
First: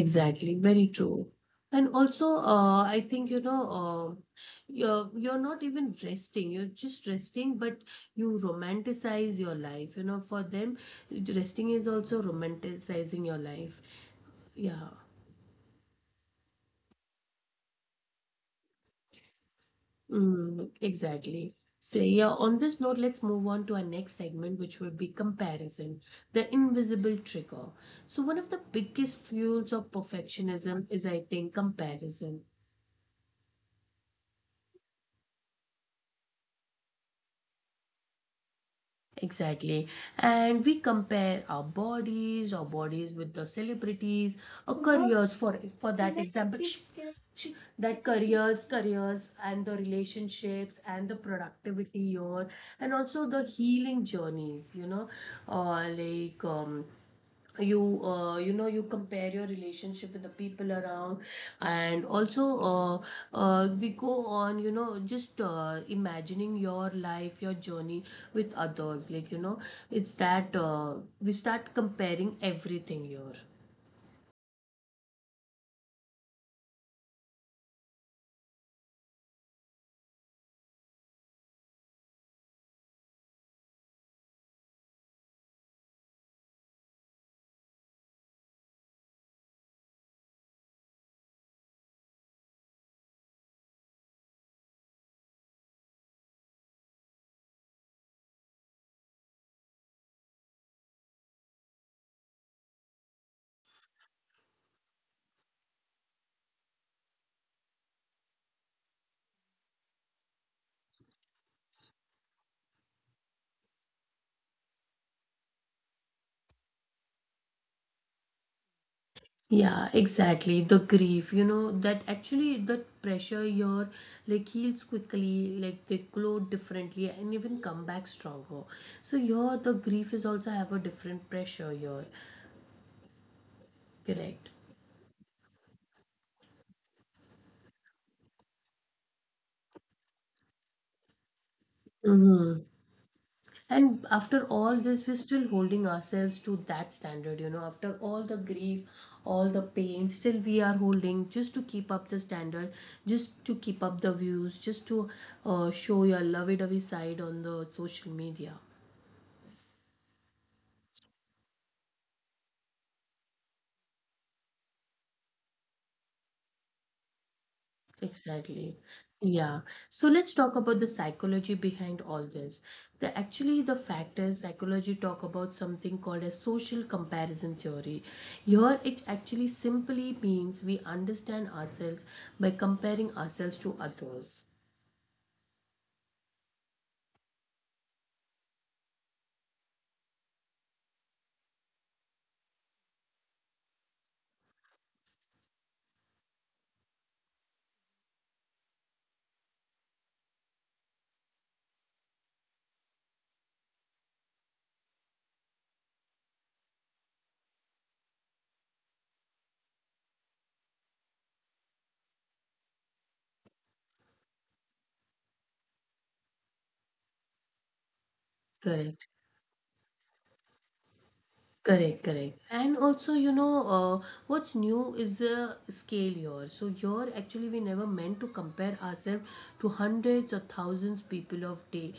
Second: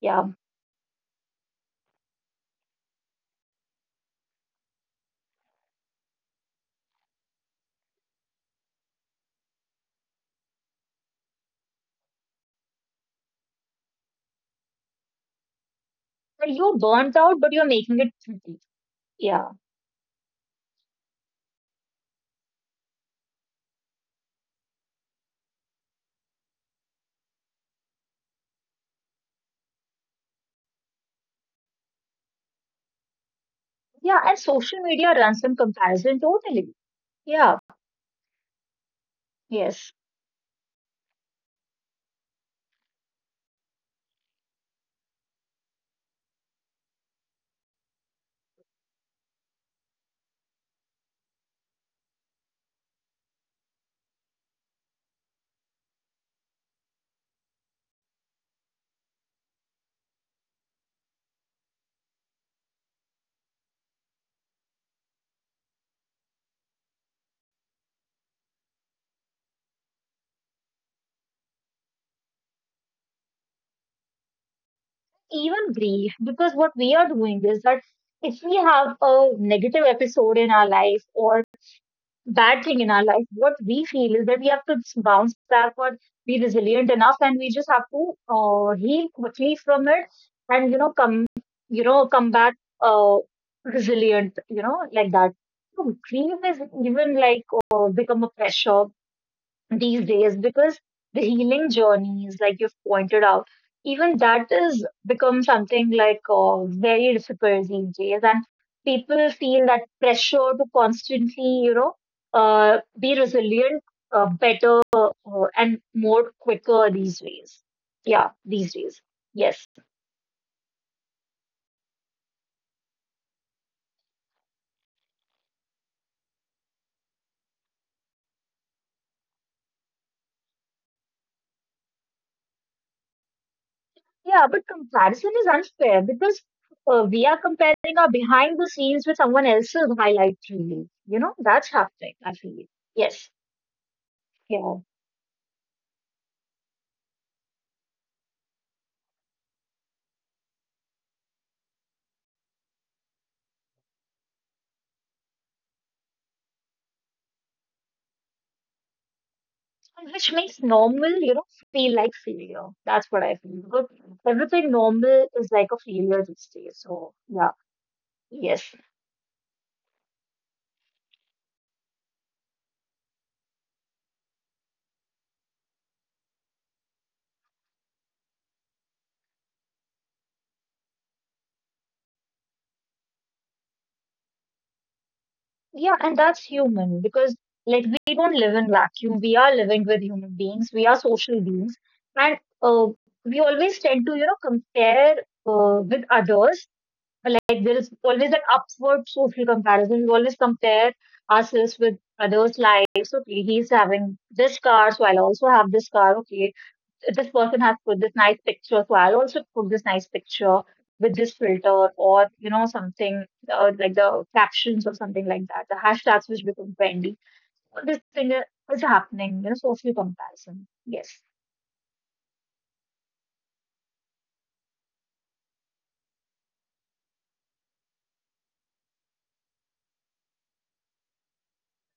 S2: yeah.
S1: very true. And also, uh, I think, you know, um you're you're not even resting. You're just resting, but you romanticize your life. You know, for them, resting is also romanticizing your life. Yeah.
S2: Well, you're burnt out, but you're making it pretty. Yeah,
S1: Mm, exactly. So, yeah, on this note, let's move on to our next segment, which will be comparison, the invisible trigger. So, one of the biggest fuels of perfectionism is, I think, comparison.
S2: yeah. And social media runs in comparison totally. Yeah,
S1: Exactly.
S2: yes.
S1: And we compare our bodies, our bodies with the celebrities, our careers for for that example. sh- sh- That careers, careers and the relationships and the productivity year, and also the healing journeys, you know, uh, like um, you uh, you know, you compare your relationship with the people around, and also, uh, uh, we go on, you know, just uh, imagining your life, your journey with others, like you know it's that uh, we start comparing everything here.
S2: Even grief, because what we are doing is that if we have a negative episode in our life or bad thing in our life, what we feel is that we have to just bounce back or be resilient enough, and we just have to uh, heal quickly from it, and you know come you know come back, uh, resilient, you know, like that. So grief is even like uh, become a pressure these days because the healing journeys, like you've pointed out, even that has become something like uh, very difficult these days, and people feel that pressure to constantly, you know, uh, be resilient, uh, better, uh, and more quicker these days. Yeah, these days. Yes.
S1: Yeah, exactly, the grief, you know, that actually that pressure here like heals quickly, like they glow differently and even come back stronger. So here the grief is also have a different pressure here.
S2: Yeah,
S1: Correct.
S2: but comparison is unfair because uh, we are comparing our behind the scenes with someone else's highlight reel. You know, that's happening, I feel. Yes.
S1: And after all
S2: Yeah.
S1: this we're still holding ourselves to that standard, you know, after all the grief, all the pain, still we are holding just to keep up the standard, just to keep up the views, just to uh, show your lovey-dovey side on the social media.
S2: Which makes normal, you know, feel like failure. That's what I feel. Because everything normal is like a failure these days. So yeah,
S1: Exactly.
S2: yes,
S1: Yeah. So let's talk about the psychology behind all this. The actually the fact is psychology talk about something called as social comparison theory. Here it actually simply means we understand ourselves by comparing ourselves to others.
S2: yeah, and that's human because like we don't live in vacuum. We are living with human beings. We are social beings, and uh, we always tend to, you know, compare uh, with others. Like there is always an upward social comparison. We always compare ourselves with others' lives. Okay, he's having this car, so I'll also have this car. Okay, this person has put this nice picture, so I'll also put this nice picture with this filter or you know something uh, like the captions or something like that. The hashtags which become trendy. All this thing is is
S1: Correct.
S2: happening. You know, social comparison. Yes,
S1: Correct, correct. And also, you know, uh, what's new is the scale here. So here, actually, we never meant to compare ourselves to hundreds or thousands people of day,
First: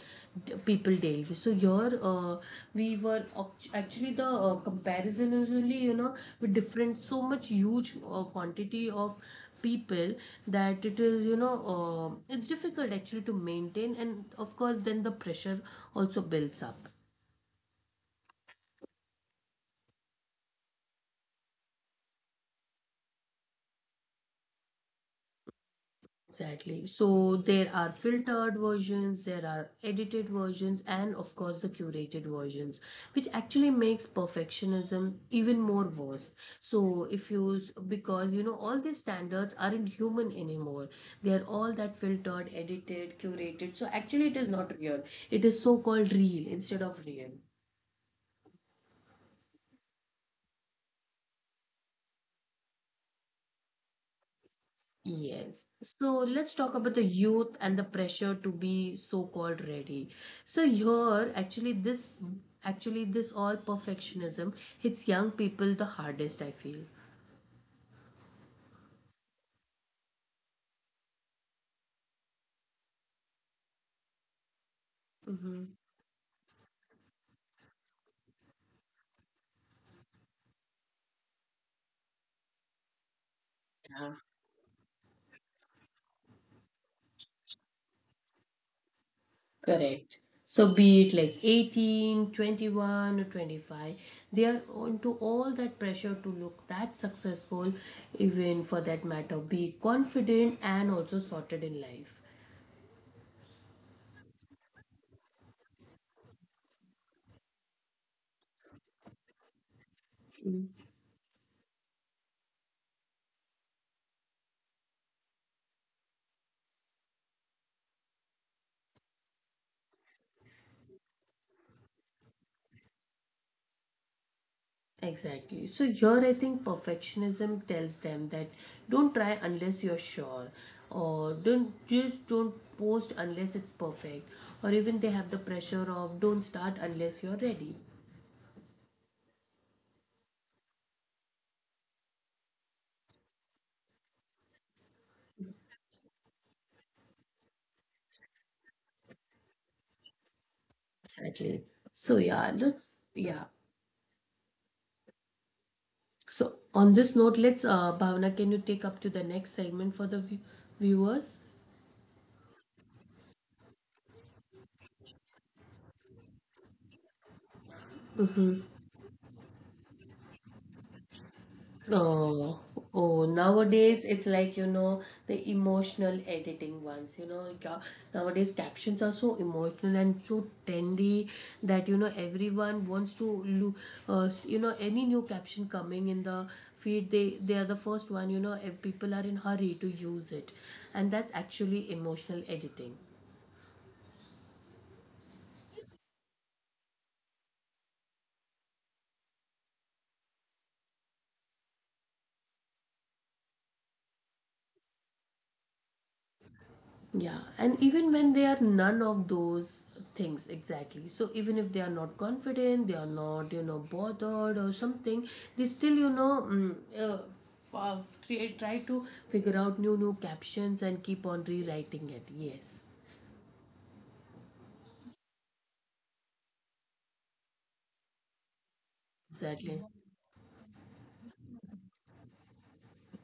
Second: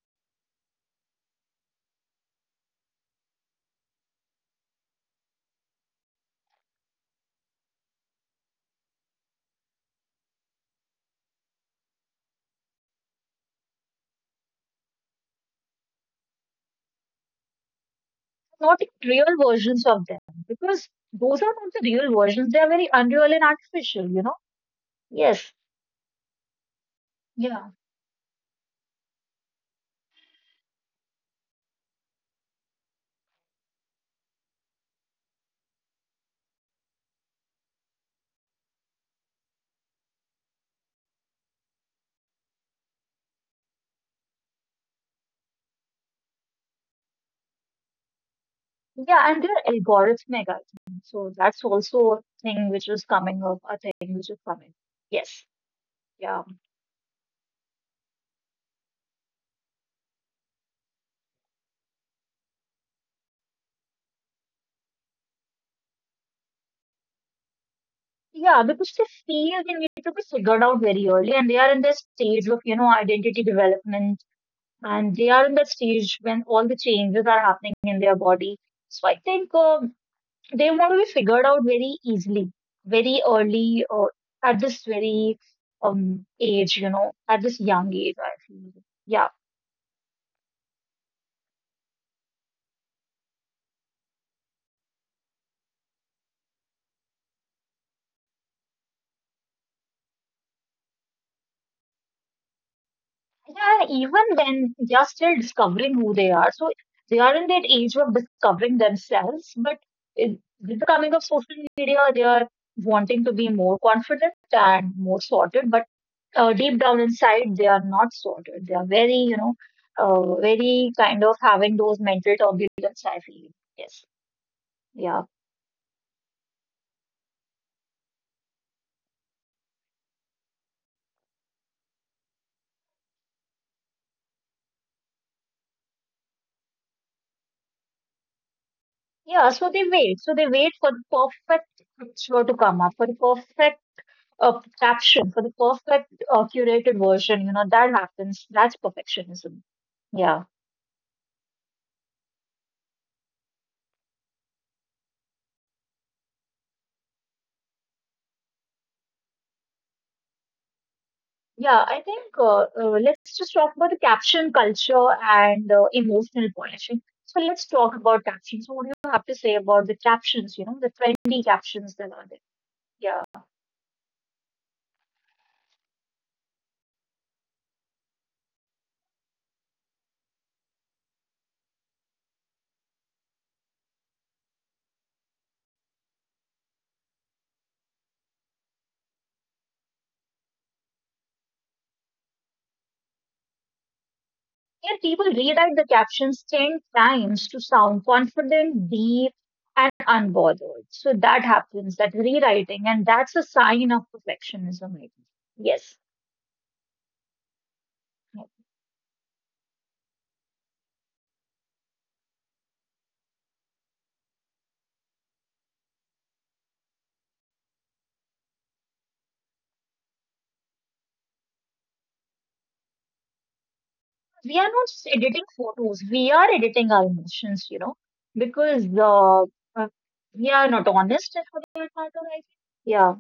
S1: d- people daily. So here, uh, we were oct- actually the uh, comparison is really, you know, with different so much huge uh, quantity of people, that it is, you know, uh, it's difficult actually to maintain, and of course then the pressure also builds up.
S2: not real versions of them because those are not the real versions. They are very unreal and artificial. You know. Yes.
S1: Exactly. So
S2: Yeah.
S1: there are filtered versions, there are edited versions, and of course the curated versions, which actually makes perfectionism even more worse. So if you, s- because you know, all these standards aren't human anymore. They are all that filtered, edited, curated. So actually, it is not real. It is so called real instead of real.
S2: Yeah, and they're algorithmic, I think. So that's also a thing which is coming up, a thing which is coming. Yes.
S1: Yes. So
S2: Yeah.
S1: let's talk about the youth and the pressure to be so-called ready. So here, actually, this actually this all perfectionism hits young people the hardest, I feel.
S2: Yeah, because they feel they need to be figured out very early, and they are in this stage of, you know, identity development, and they are in that
S1: hmm
S2: stage when all the changes are happening in their body. So I think um they want to be figured out very easily, very early, or
S1: Yeah,
S2: at this very um age, you know, at this young age, I feel. Yeah.
S1: Correct. So be it like eighteen, twenty-one or twenty-five, they are onto all that pressure to look that successful, even for that matter, be confident and also sorted in life.
S2: Yeah, and even then, they are still discovering who they are. So they are in that age of discovering themselves, but it, with the coming of social media, they are wanting to be more confident and more sorted. But uh, deep down inside, they are not sorted. They are very, you know, uh, very kind of having those mental turbulence, I feel. Yes. Yeah.
S1: Exactly. So here I think perfectionism tells them that don't try unless you're sure, or don't just don't post unless it's perfect, or even they have the pressure of don't start unless you're ready.
S2: Yeah. So they wait. So they wait for the perfect picture to come up, for the perfect a caption for the perfect uh, curated version, you know, that happens. That's perfectionism. Yeah.
S1: Exactly. So yeah, let's yeah. So on this note, let's uh Bhavna, can you take up to the next segment for the view viewers?
S2: Yeah, I think uh, uh, let's just talk about the caption culture and uh, emotional polishing. So let's talk about captions. What do you have to say about the captions, you know, the trendy captions that are there?
S1: Oh,
S2: Yeah.
S1: oh, nowadays it's like, you know, the emotional editing ones, you know, ca- nowadays captions are so emotional and so trendy that, you know, everyone wants to look, uh, s- you know, any new caption coming in the feed, they, they are the first one, you know, if people are in hurry to use it. And that's actually emotional editing.
S2: Yeah, people rewrite the captions ten times to sound confident, deep, and unbothered. So that happens, that rewriting, and that's a sign of perfectionism, I think. Yes.
S1: Yeah, and even when
S2: Yeah.
S1: they are none of those things exactly. So even if they are not confident, they are not, you know, bothered or something, they still, you know, mm, uh, fa- try try to figure out new new captions and keep on rewriting it. Yes,
S2: We are not just editing photos, we are editing our emotions, you know, because uh,
S1: exactly.
S2: uh, we are not honest for that matter, I think. Yeah,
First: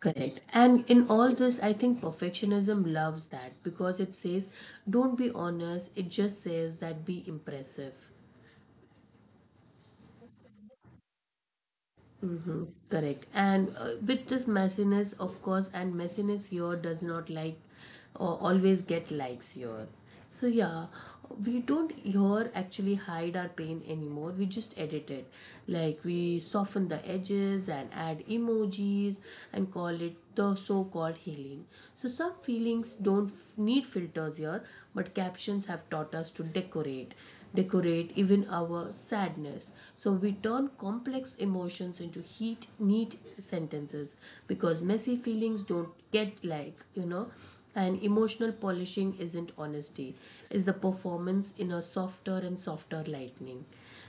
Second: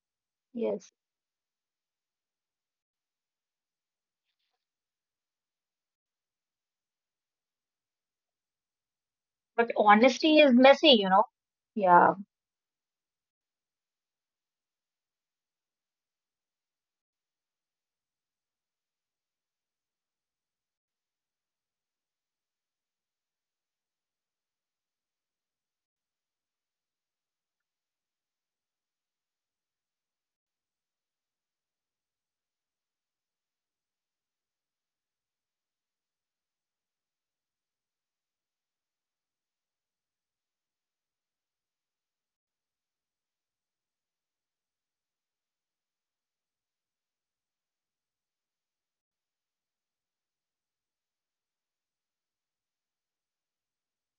S1: Correct. And
S2: yes.
S1: in all this, I think perfectionism loves that because it says, don't be honest. It just says that be impressive.
S2: But honesty is messy, you know. Yeah,
S1: Mm-hmm. Correct. And uh, with this messiness, of course, and messiness here does not like or always get likes here. So, yeah, we don't here actually hide our pain anymore. We just edit it. Like, we soften the edges and add emojis and call it the so called healing. So, some feelings don't f- need filters here, but captions have taught us to decorate decorate even our sadness. So we turn complex emotions into heat, neat sentences, because messy feelings don't get like, you know, and emotional polishing isn't honesty, is the performance in a softer and softer lightning.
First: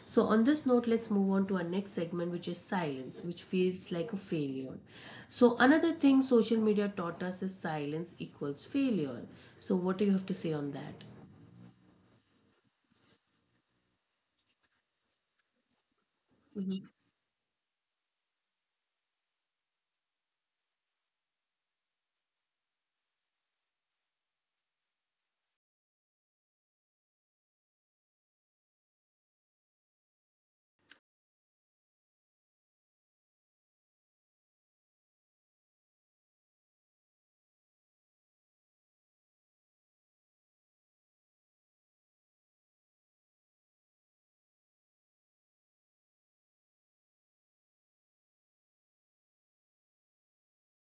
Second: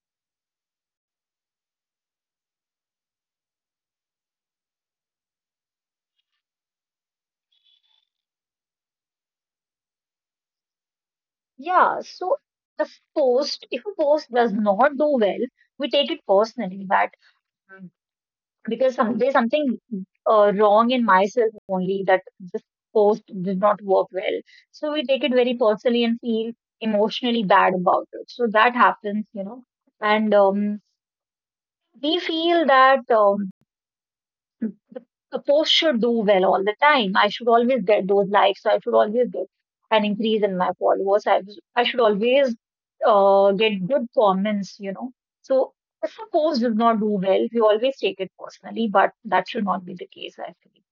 S1: So on this note, let's move on to our next segment, which is silence, which feels like a failure. So another thing social media taught us is silence equals failure. So what do you have to say on that?
S2: yeah. So the post, if a post does not do well, we take it personally that because some, there's something uh, wrong in myself only that this post did not work well. So we take it very personally and feel emotionally bad about it. So that happens, you know, and um, we feel that um, the the post should do well all the time. I should always get those likes. I should always get an increase in my followers. I, was- I should always uh, get good comments, you know. So if a post does not do well, we always take it personally, but that should not be the case, I feel.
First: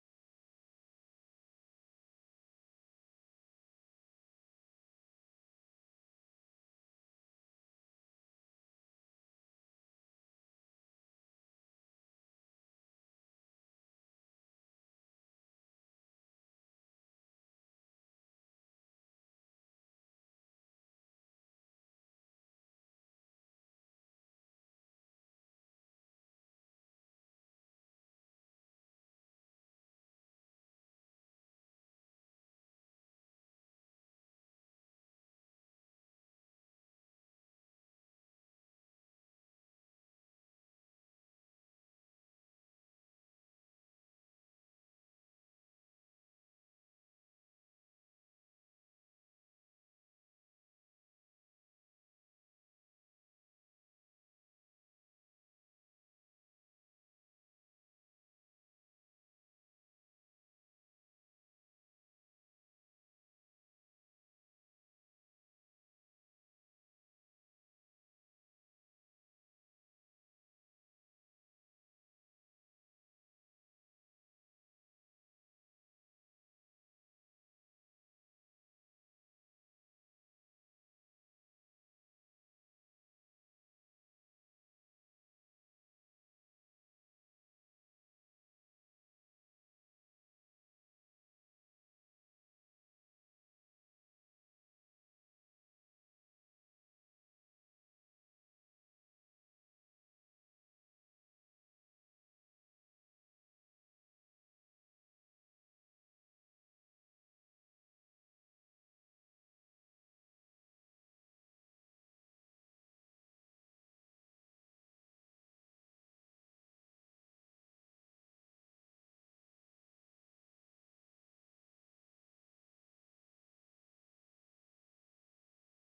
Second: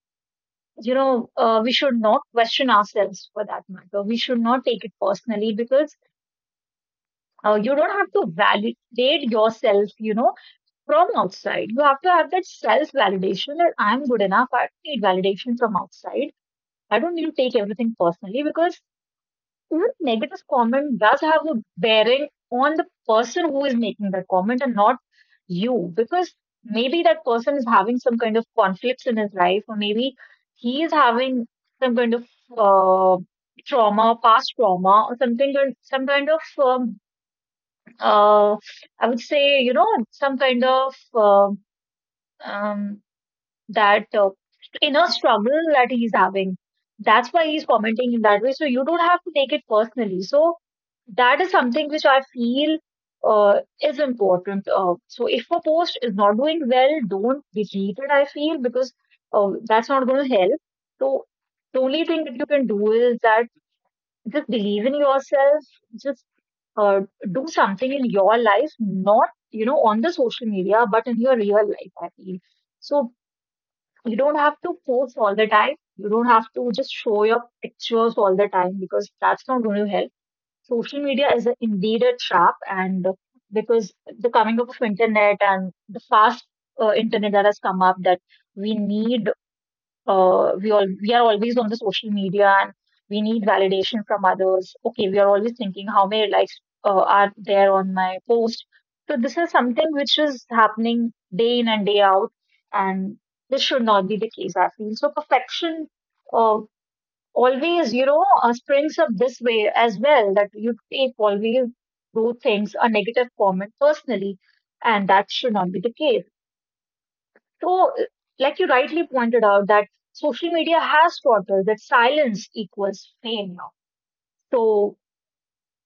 S2: You know, uh, we should not question ourselves for that matter. We should not take it personally because uh, you don't have to validate yourself, you know, from outside. You have to have that self validation that I'm good enough. I don't need validation from outside. I don't need to take everything personally because even negative comment does have a bearing on the person who is making that comment and not you because maybe that person is having some kind of conflicts in his life or maybe he is having some kind of uh, trauma, past trauma or something, some kind of, um, uh, I would say, you know, some kind of um, um, that uh, inner struggle that he's having. That's why he's commenting in that way. So you don't have to take it personally. So that is something which I feel uh, is important. Uh, so if a post is not doing well, don't delete it, I feel, because uh, that's not going to help. So the only thing that you can do is that just believe in yourself, just uh, do something in your life, not, you know, on the social media, but in your real life, I feel. So you don't have to post all the time. You don't have to just show your pictures all the time because that's not going to help. Social media is a, indeed a trap, and because the coming up of internet and the fast uh, internet that has come up, that we need uh, we all we are always on the social media and we need validation from others. Okay, we are always thinking how many likes uh, are there on my post. So this is something which is happening day in and day out, and this should not be the case. I feel so perfection uh, always, you know, uh, springs up this way as well that you take always do things a negative comment personally, and that should not be the case. So, uh, like you rightly pointed out, that social media has taught us that silence equals fame now. So,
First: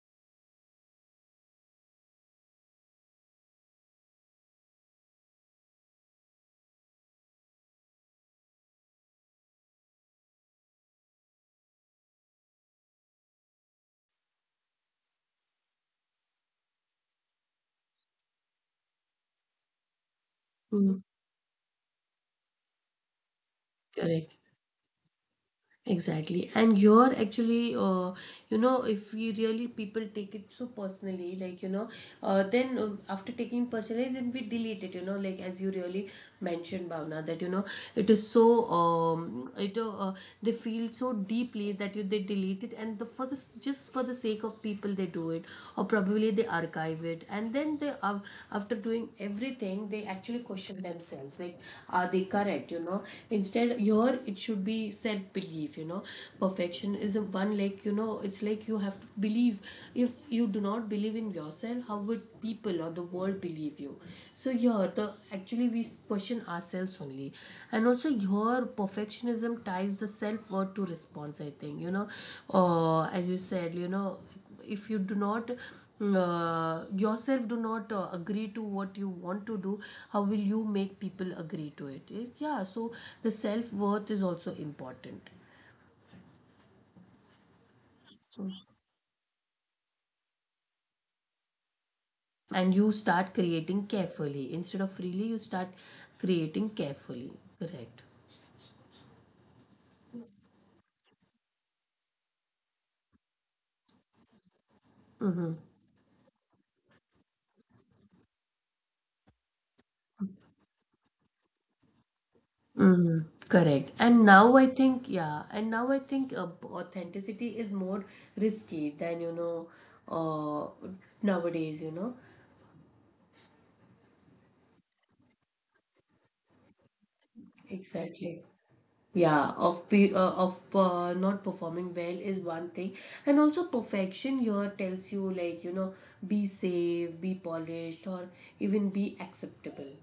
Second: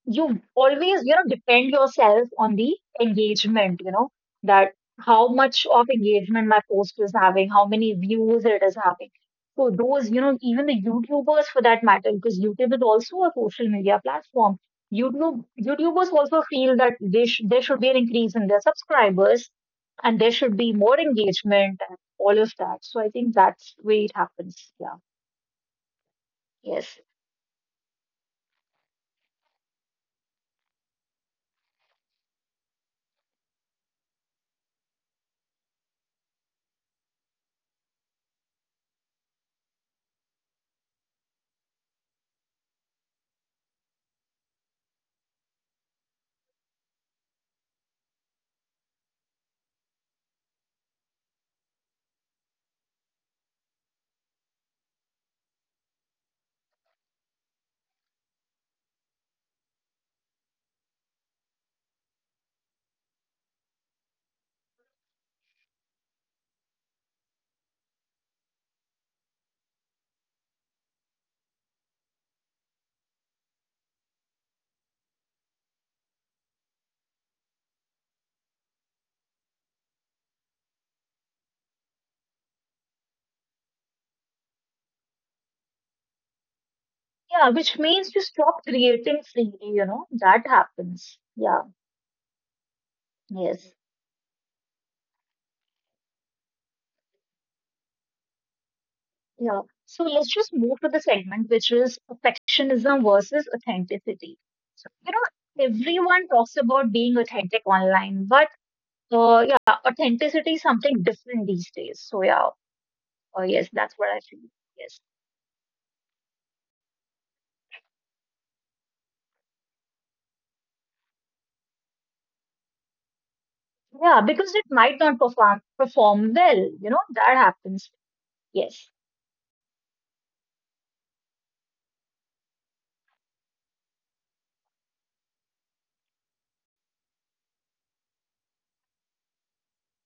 S2: you always, you know, depend yourself on the engagement, you know, that how much of engagement my post is having, how many views it is having. So those, you know, even the youtubers for that matter, because youtube is also a social media platform, youtube youtubers also feel that they sh- there should be an increase in their subscribers and there should be more
S1: Mm,
S2: engagement and all of that, so I think that's where it
S1: correct.
S2: happens. Yeah,
S1: Exactly. And
S2: yes.
S1: you're actually, uh, you know, if we really people take it so personally, like, you know, uh, then uh, after taking personally, then we delete it, you know, like as you really mentioned, Bhavna, that, you know, it is so, um, it, uh, uh, they feel so deeply that you, they delete it, and the, for the, s- just for the sake of people, they do it, or probably they archive it. And then they, uh, after doing everything, they actually question themselves, like, are they correct, you know? Instead, your it should be self-belief belief, you know, perfection is a one, like, you know, it's like you have to believe. If you do not believe in yourself, how would people or the world believe you? So here the actually we question ourselves only. And also your perfectionism ties the self-worth to response, I think, you know, uh, as you said, you know, if you do not uh, yourself do not uh, agree to what you want to do, how will you make people agree to it? It- yeah, so the self worth is also important.
S2: Yeah, which means you stop creating freely, you know, that happens. Yeah,
S1: And you start
S2: yes.
S1: creating carefully instead of freely. You start creating carefully. Correct.
S2: Yeah. So let's just move to the segment, which is perfectionism versus authenticity. So, you
S1: Mm-hmm.
S2: know, everyone talks about being authentic online, but uh, yeah, authenticity is something different these days. So yeah, uh,
S1: Mm-hmm.
S2: yes,
S1: Correct,
S2: that's what I
S1: and
S2: feel.
S1: now I
S2: Yes.
S1: think, yeah, and now I think, uh, authenticity is more risky than you know, uh, nowadays, you know.
S2: Yeah, because it might not perform perform well, you know, that happens.
S1: Exactly.
S2: Yes.
S1: Yeah, of pe- uh, of uh, not performing well is one thing, and also perfection here tells you, like, you know, be safe, be polished, or even be acceptable.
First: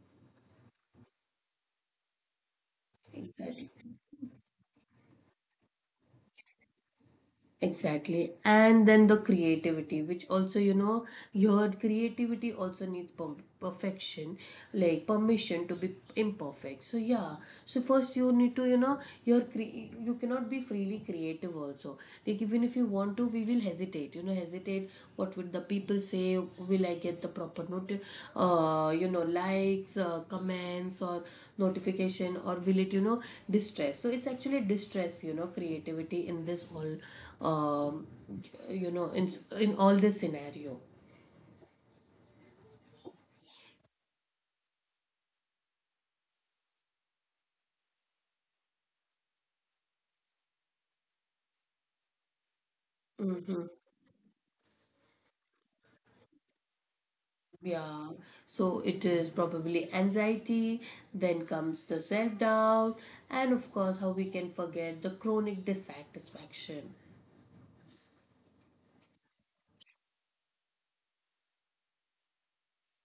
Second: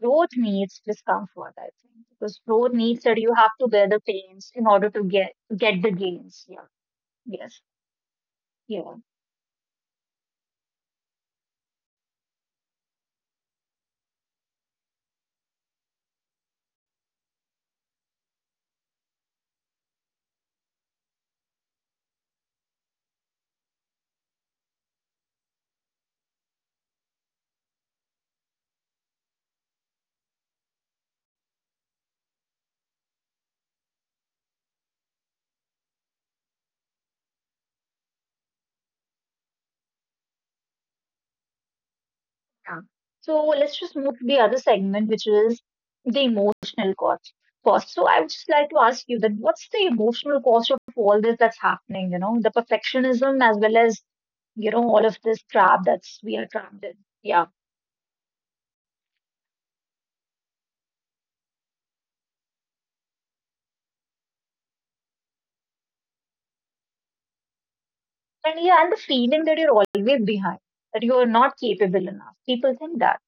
S2: Growth needs discomfort, I think, because growth needs that you have to
S1: Exactly.
S2: bear the pains in order to get get the gains. Yeah. Yes.
S1: Exactly. And
S2: Yeah.
S1: then the creativity, which also, you know, your creativity also needs per- perfection, like permission to be imperfect. So, yeah. So, first, you need to, you know, your cre- you cannot be freely creative also. Like, even if you want to, we will hesitate, you know, hesitate. What would the people say? Will I get the proper note, uh, you know, likes, uh, comments, or notification, or will it, you know, distress? So, it's actually distress, you know, creativity in this all um, you know, in in all this scenario.
S2: Yeah. So let's just move to the other segment, which is the emotional cost. Cost. So I would just like to ask you that what's the emotional cost of all this that's happening? You know, the perfectionism as well as you know all of this trap that's we are trapped in. Yeah.
S1: Yeah, so it is probably anxiety, then comes the self doubt, and of course how we can forget the chronic dissatisfaction.
S2: And yeah, and the feeling that you're always behind, that you are not capable enough. People think that.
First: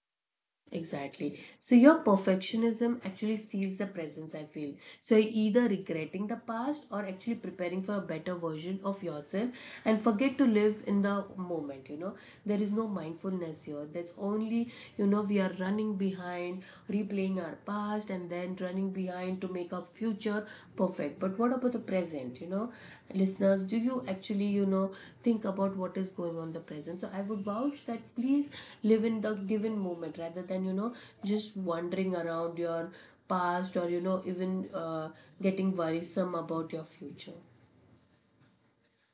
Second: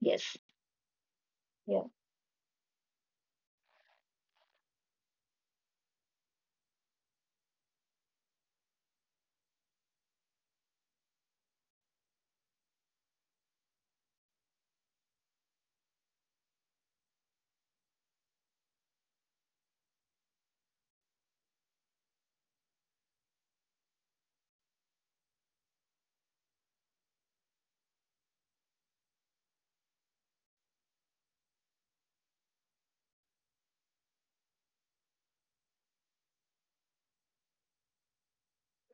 S2: Yes.
S1: Exactly. So
S2: Yeah.
S1: your perfectionism actually steals the presence, I feel. So you're either regretting the past or actually preparing for a better version of yourself and forget to live in the moment, you know. There is no mindfulness here. There's only, you know, we are running behind, replaying our past and then running behind behind to make our future perfect. But what about the present? You know, listeners, do you actually, you know, think about what is going on in the present? So I would vouch that please live in the given moment rather than, you know, just wandering around your past or, you know, even uh, getting worrisome about your future.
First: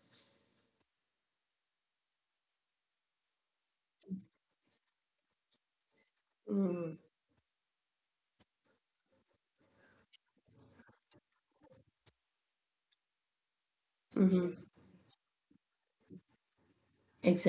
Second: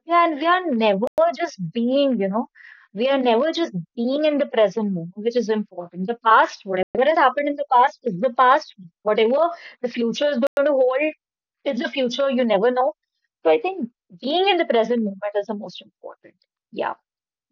S2: Yeah, and we are never just being, you know, we are never just being in the present moment, which is important. The past,
S1: Mm-hmm.
S2: whatever has happened in the past, is the past. Whatever the future is going to hold, is the future. You never know. So I think being in the present moment is the most important. Yeah.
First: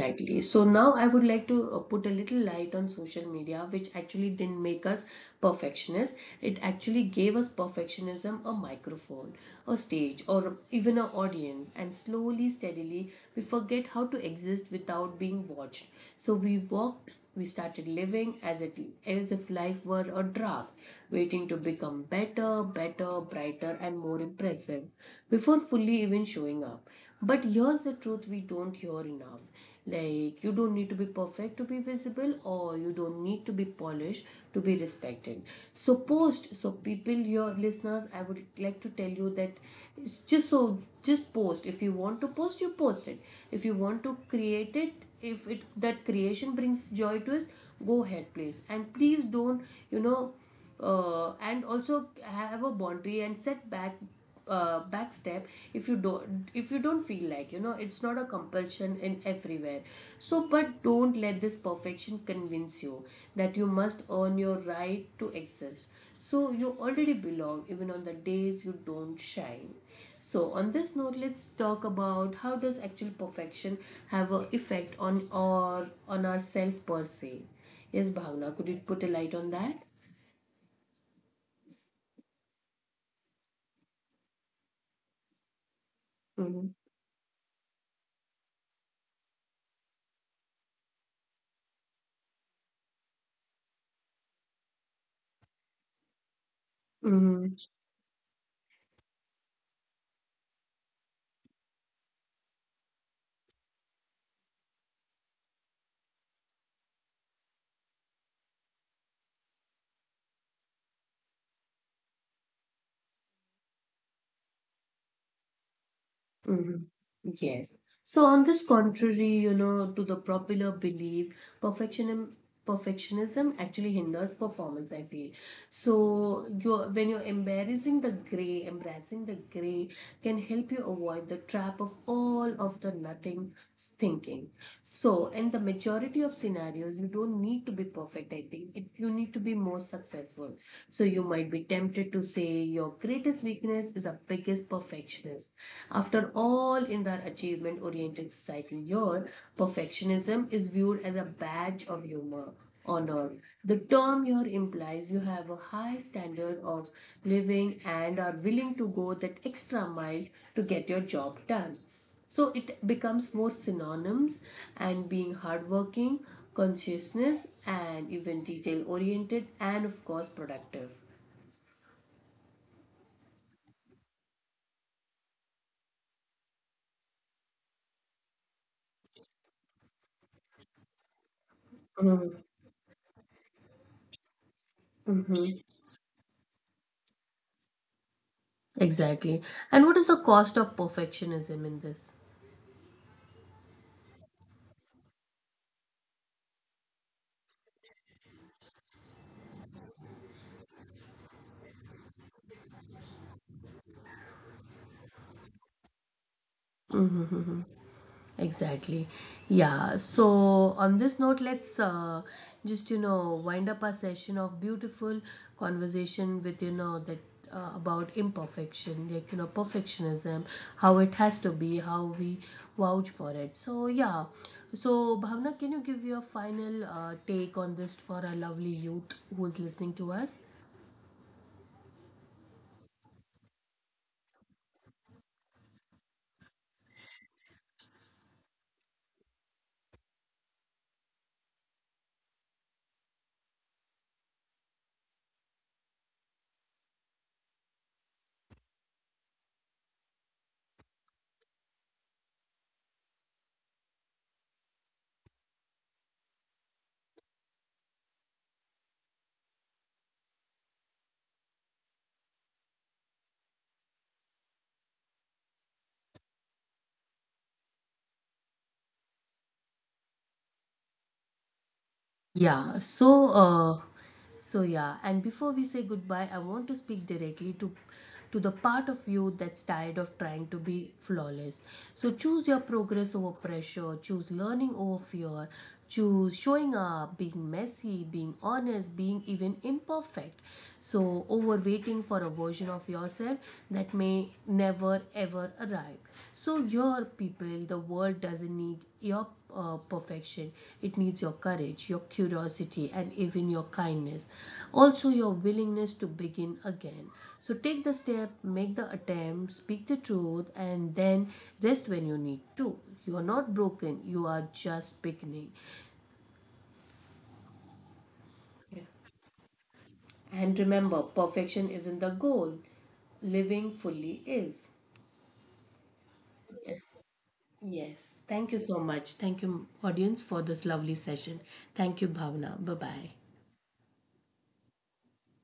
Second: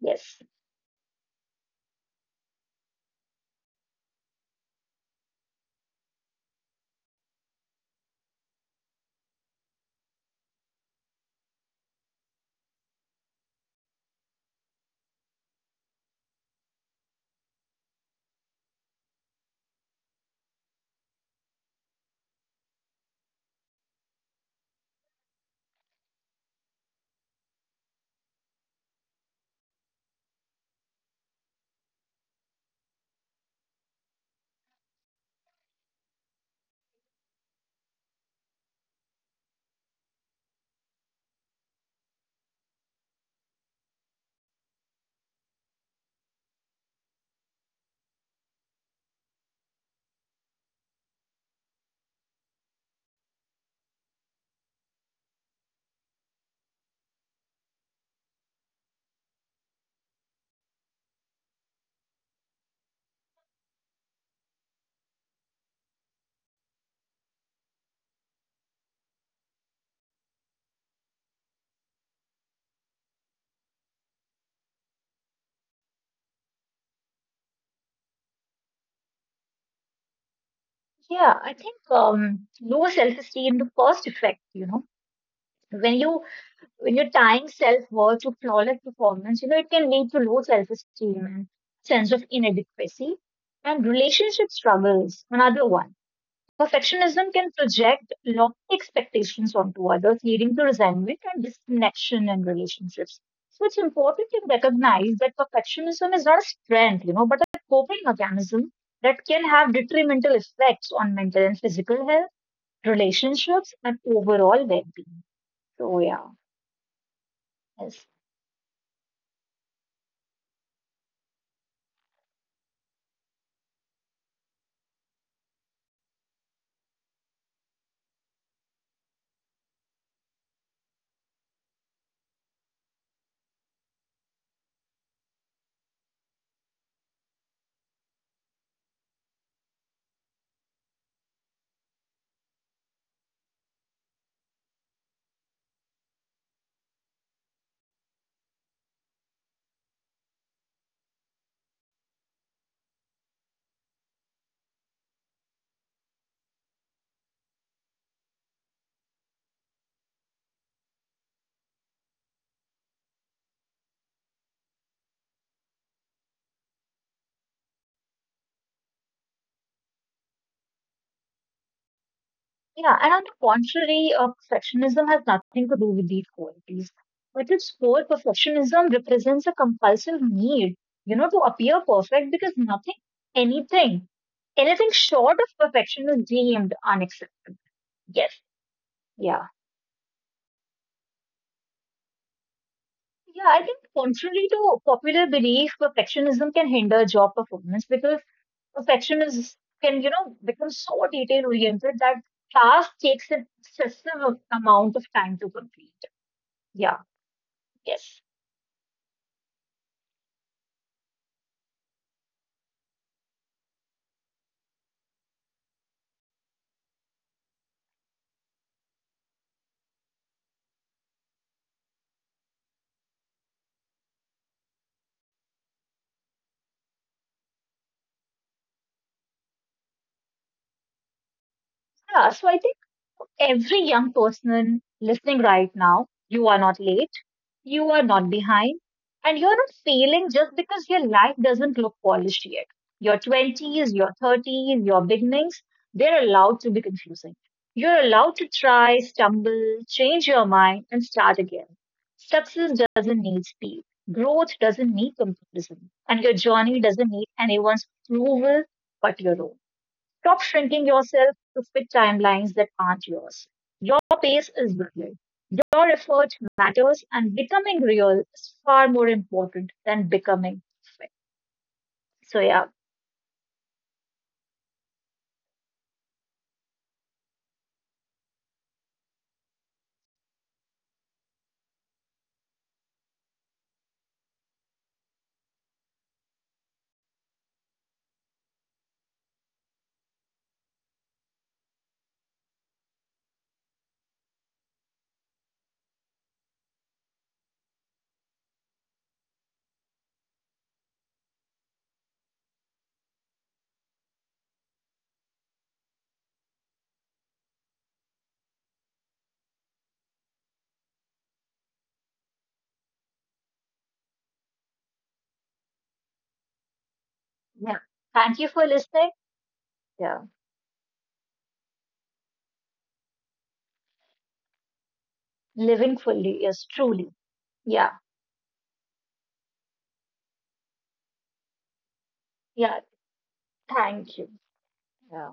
S2: Yes.
S1: So now I would like to uh, put a little light on social media, which actually didn't make us perfectionists. It actually gave us perfectionism a microphone, a stage, or even an audience. And slowly, steadily, we forget how to exist without being watched. So we walked, we started living as it as if life were a draft, waiting to become better, better, brighter, and more impressive before fully even showing up. But here's the truth we don't hear enough, like you don't need to be perfect to be visible, or you don't need to be polished to be respected. So post so people, your listeners, I would like to tell you that it's just so just post. If you want to post, you post it. If you want to create it, if it that creation brings joy to us, go ahead please. And please don't, you know uh, and also have a boundary and set back, uh, back step if you don't, if you don't feel like, you know, it's not a compulsion in everywhere. So but don't let this perfection convince you that you must earn your right to exist. So you already belong, even on the days you don't shine. So on this note, let's talk about how does actual perfection have an effect on our, on ourself per se. Yes, Bhavna, could you put a light on that?
S2: Yeah. I think um, low self-esteem, the first effect, you know, when you when you're tying self-worth to flawless performance, you know, it can lead to low self-esteem and sense of inadequacy and relationship struggles. Another one. Perfectionism
S1: Mm-hmm.
S2: can project lofty expectations onto others, leading to resentment and disconnection in relationships. So it's important to recognize that perfectionism is not a strength, you know, but a coping mechanism that can have detrimental effects on mental and physical health, relationships, and overall well-being. So yeah.
S1: Mm-hmm. Yes.
S2: Yes.
S1: So on this contrary, you know, to the popular belief, perfectionism perfectionism actually hinders performance, I feel. So you're, when you're embarrassing the gray, embracing the gray can help you avoid the trap of all of the nothing thinking. So, in the majority of scenarios, you don't need to be perfect, I think. It, you need to be more successful. So, you might be tempted to say your greatest weakness is a biggest perfectionist. After all, in the achievement oriented society, your perfectionism is viewed as a badge of humor. Honor. The term here implies you have a high standard of living and are willing to go that extra mile to get your job done. So it becomes more synonyms and being hardworking, consciousness, and even detail oriented, and of course productive.
S2: Yeah, and on the contrary, uh, perfectionism has nothing to do with these qualities. At its core, perfectionism represents a compulsive need, you know, to appear perfect because nothing, anything, anything short
S1: Hmm.
S2: of perfection is deemed unacceptable. Yes.
S1: Exactly.
S2: Yeah.
S1: And what is the cost of perfectionism in this?
S2: Yeah, I think contrary to popular belief, perfectionism can hinder job performance because perfection is can, you know, become so detail oriented that task takes an excessive amount of time to complete. Yeah.
S1: Mhm.
S2: Yes.
S1: Exactly. Yeah. So, on this note, let's uh, just, you know, wind up our session of beautiful conversation with, you know, that uh, about imperfection, like, you know, perfectionism, how it has to be, how we vouch for it. So, yeah. So, Bhavna, can you give your final uh, take on this for our lovely youth who's listening to us?
S2: Yeah, so I think every young person listening right now, you are not late, you are not behind, and you're not failing just because your life doesn't look polished yet. Your twenties, your thirties, your beginnings, they're allowed to be confusing. You're allowed to try, stumble, change your mind, and start again. Success doesn't need speed. Growth doesn't need comparison. And your journey doesn't need anyone's approval but your own. Stop shrinking yourself to fit timelines that aren't yours. Your pace is valid. Your effort matters, and becoming real is far more important than becoming fit. So, yeah,
S1: Yeah, so uh, so yeah, and before we say goodbye, I want to speak directly to to the part of you that's tired of trying to be flawless. So choose your progress over pressure, choose learning over fear, choose showing up, being messy, being honest, being even imperfect. So over waiting for a version of yourself that may never ever arrive. So, your people, the world doesn't need your uh, perfection, it needs your courage, your curiosity, and even your kindness. Also, your willingness to begin again. So, take the step, make the attempt, speak the truth, and then rest when you need to. You are not broken, you are just beginning.
S2: yeah. Thank you for
S1: Yeah.
S2: listening. Yeah,
S1: And remember, perfection isn't the goal, living fully is.
S2: living fully is truly. Yeah,
S1: Yes. Thank you so much. Thank you, audience, for this lovely session. Thank you, Bhavna. Bye
S2: yeah.
S1: bye.
S2: Thank you. Yeah.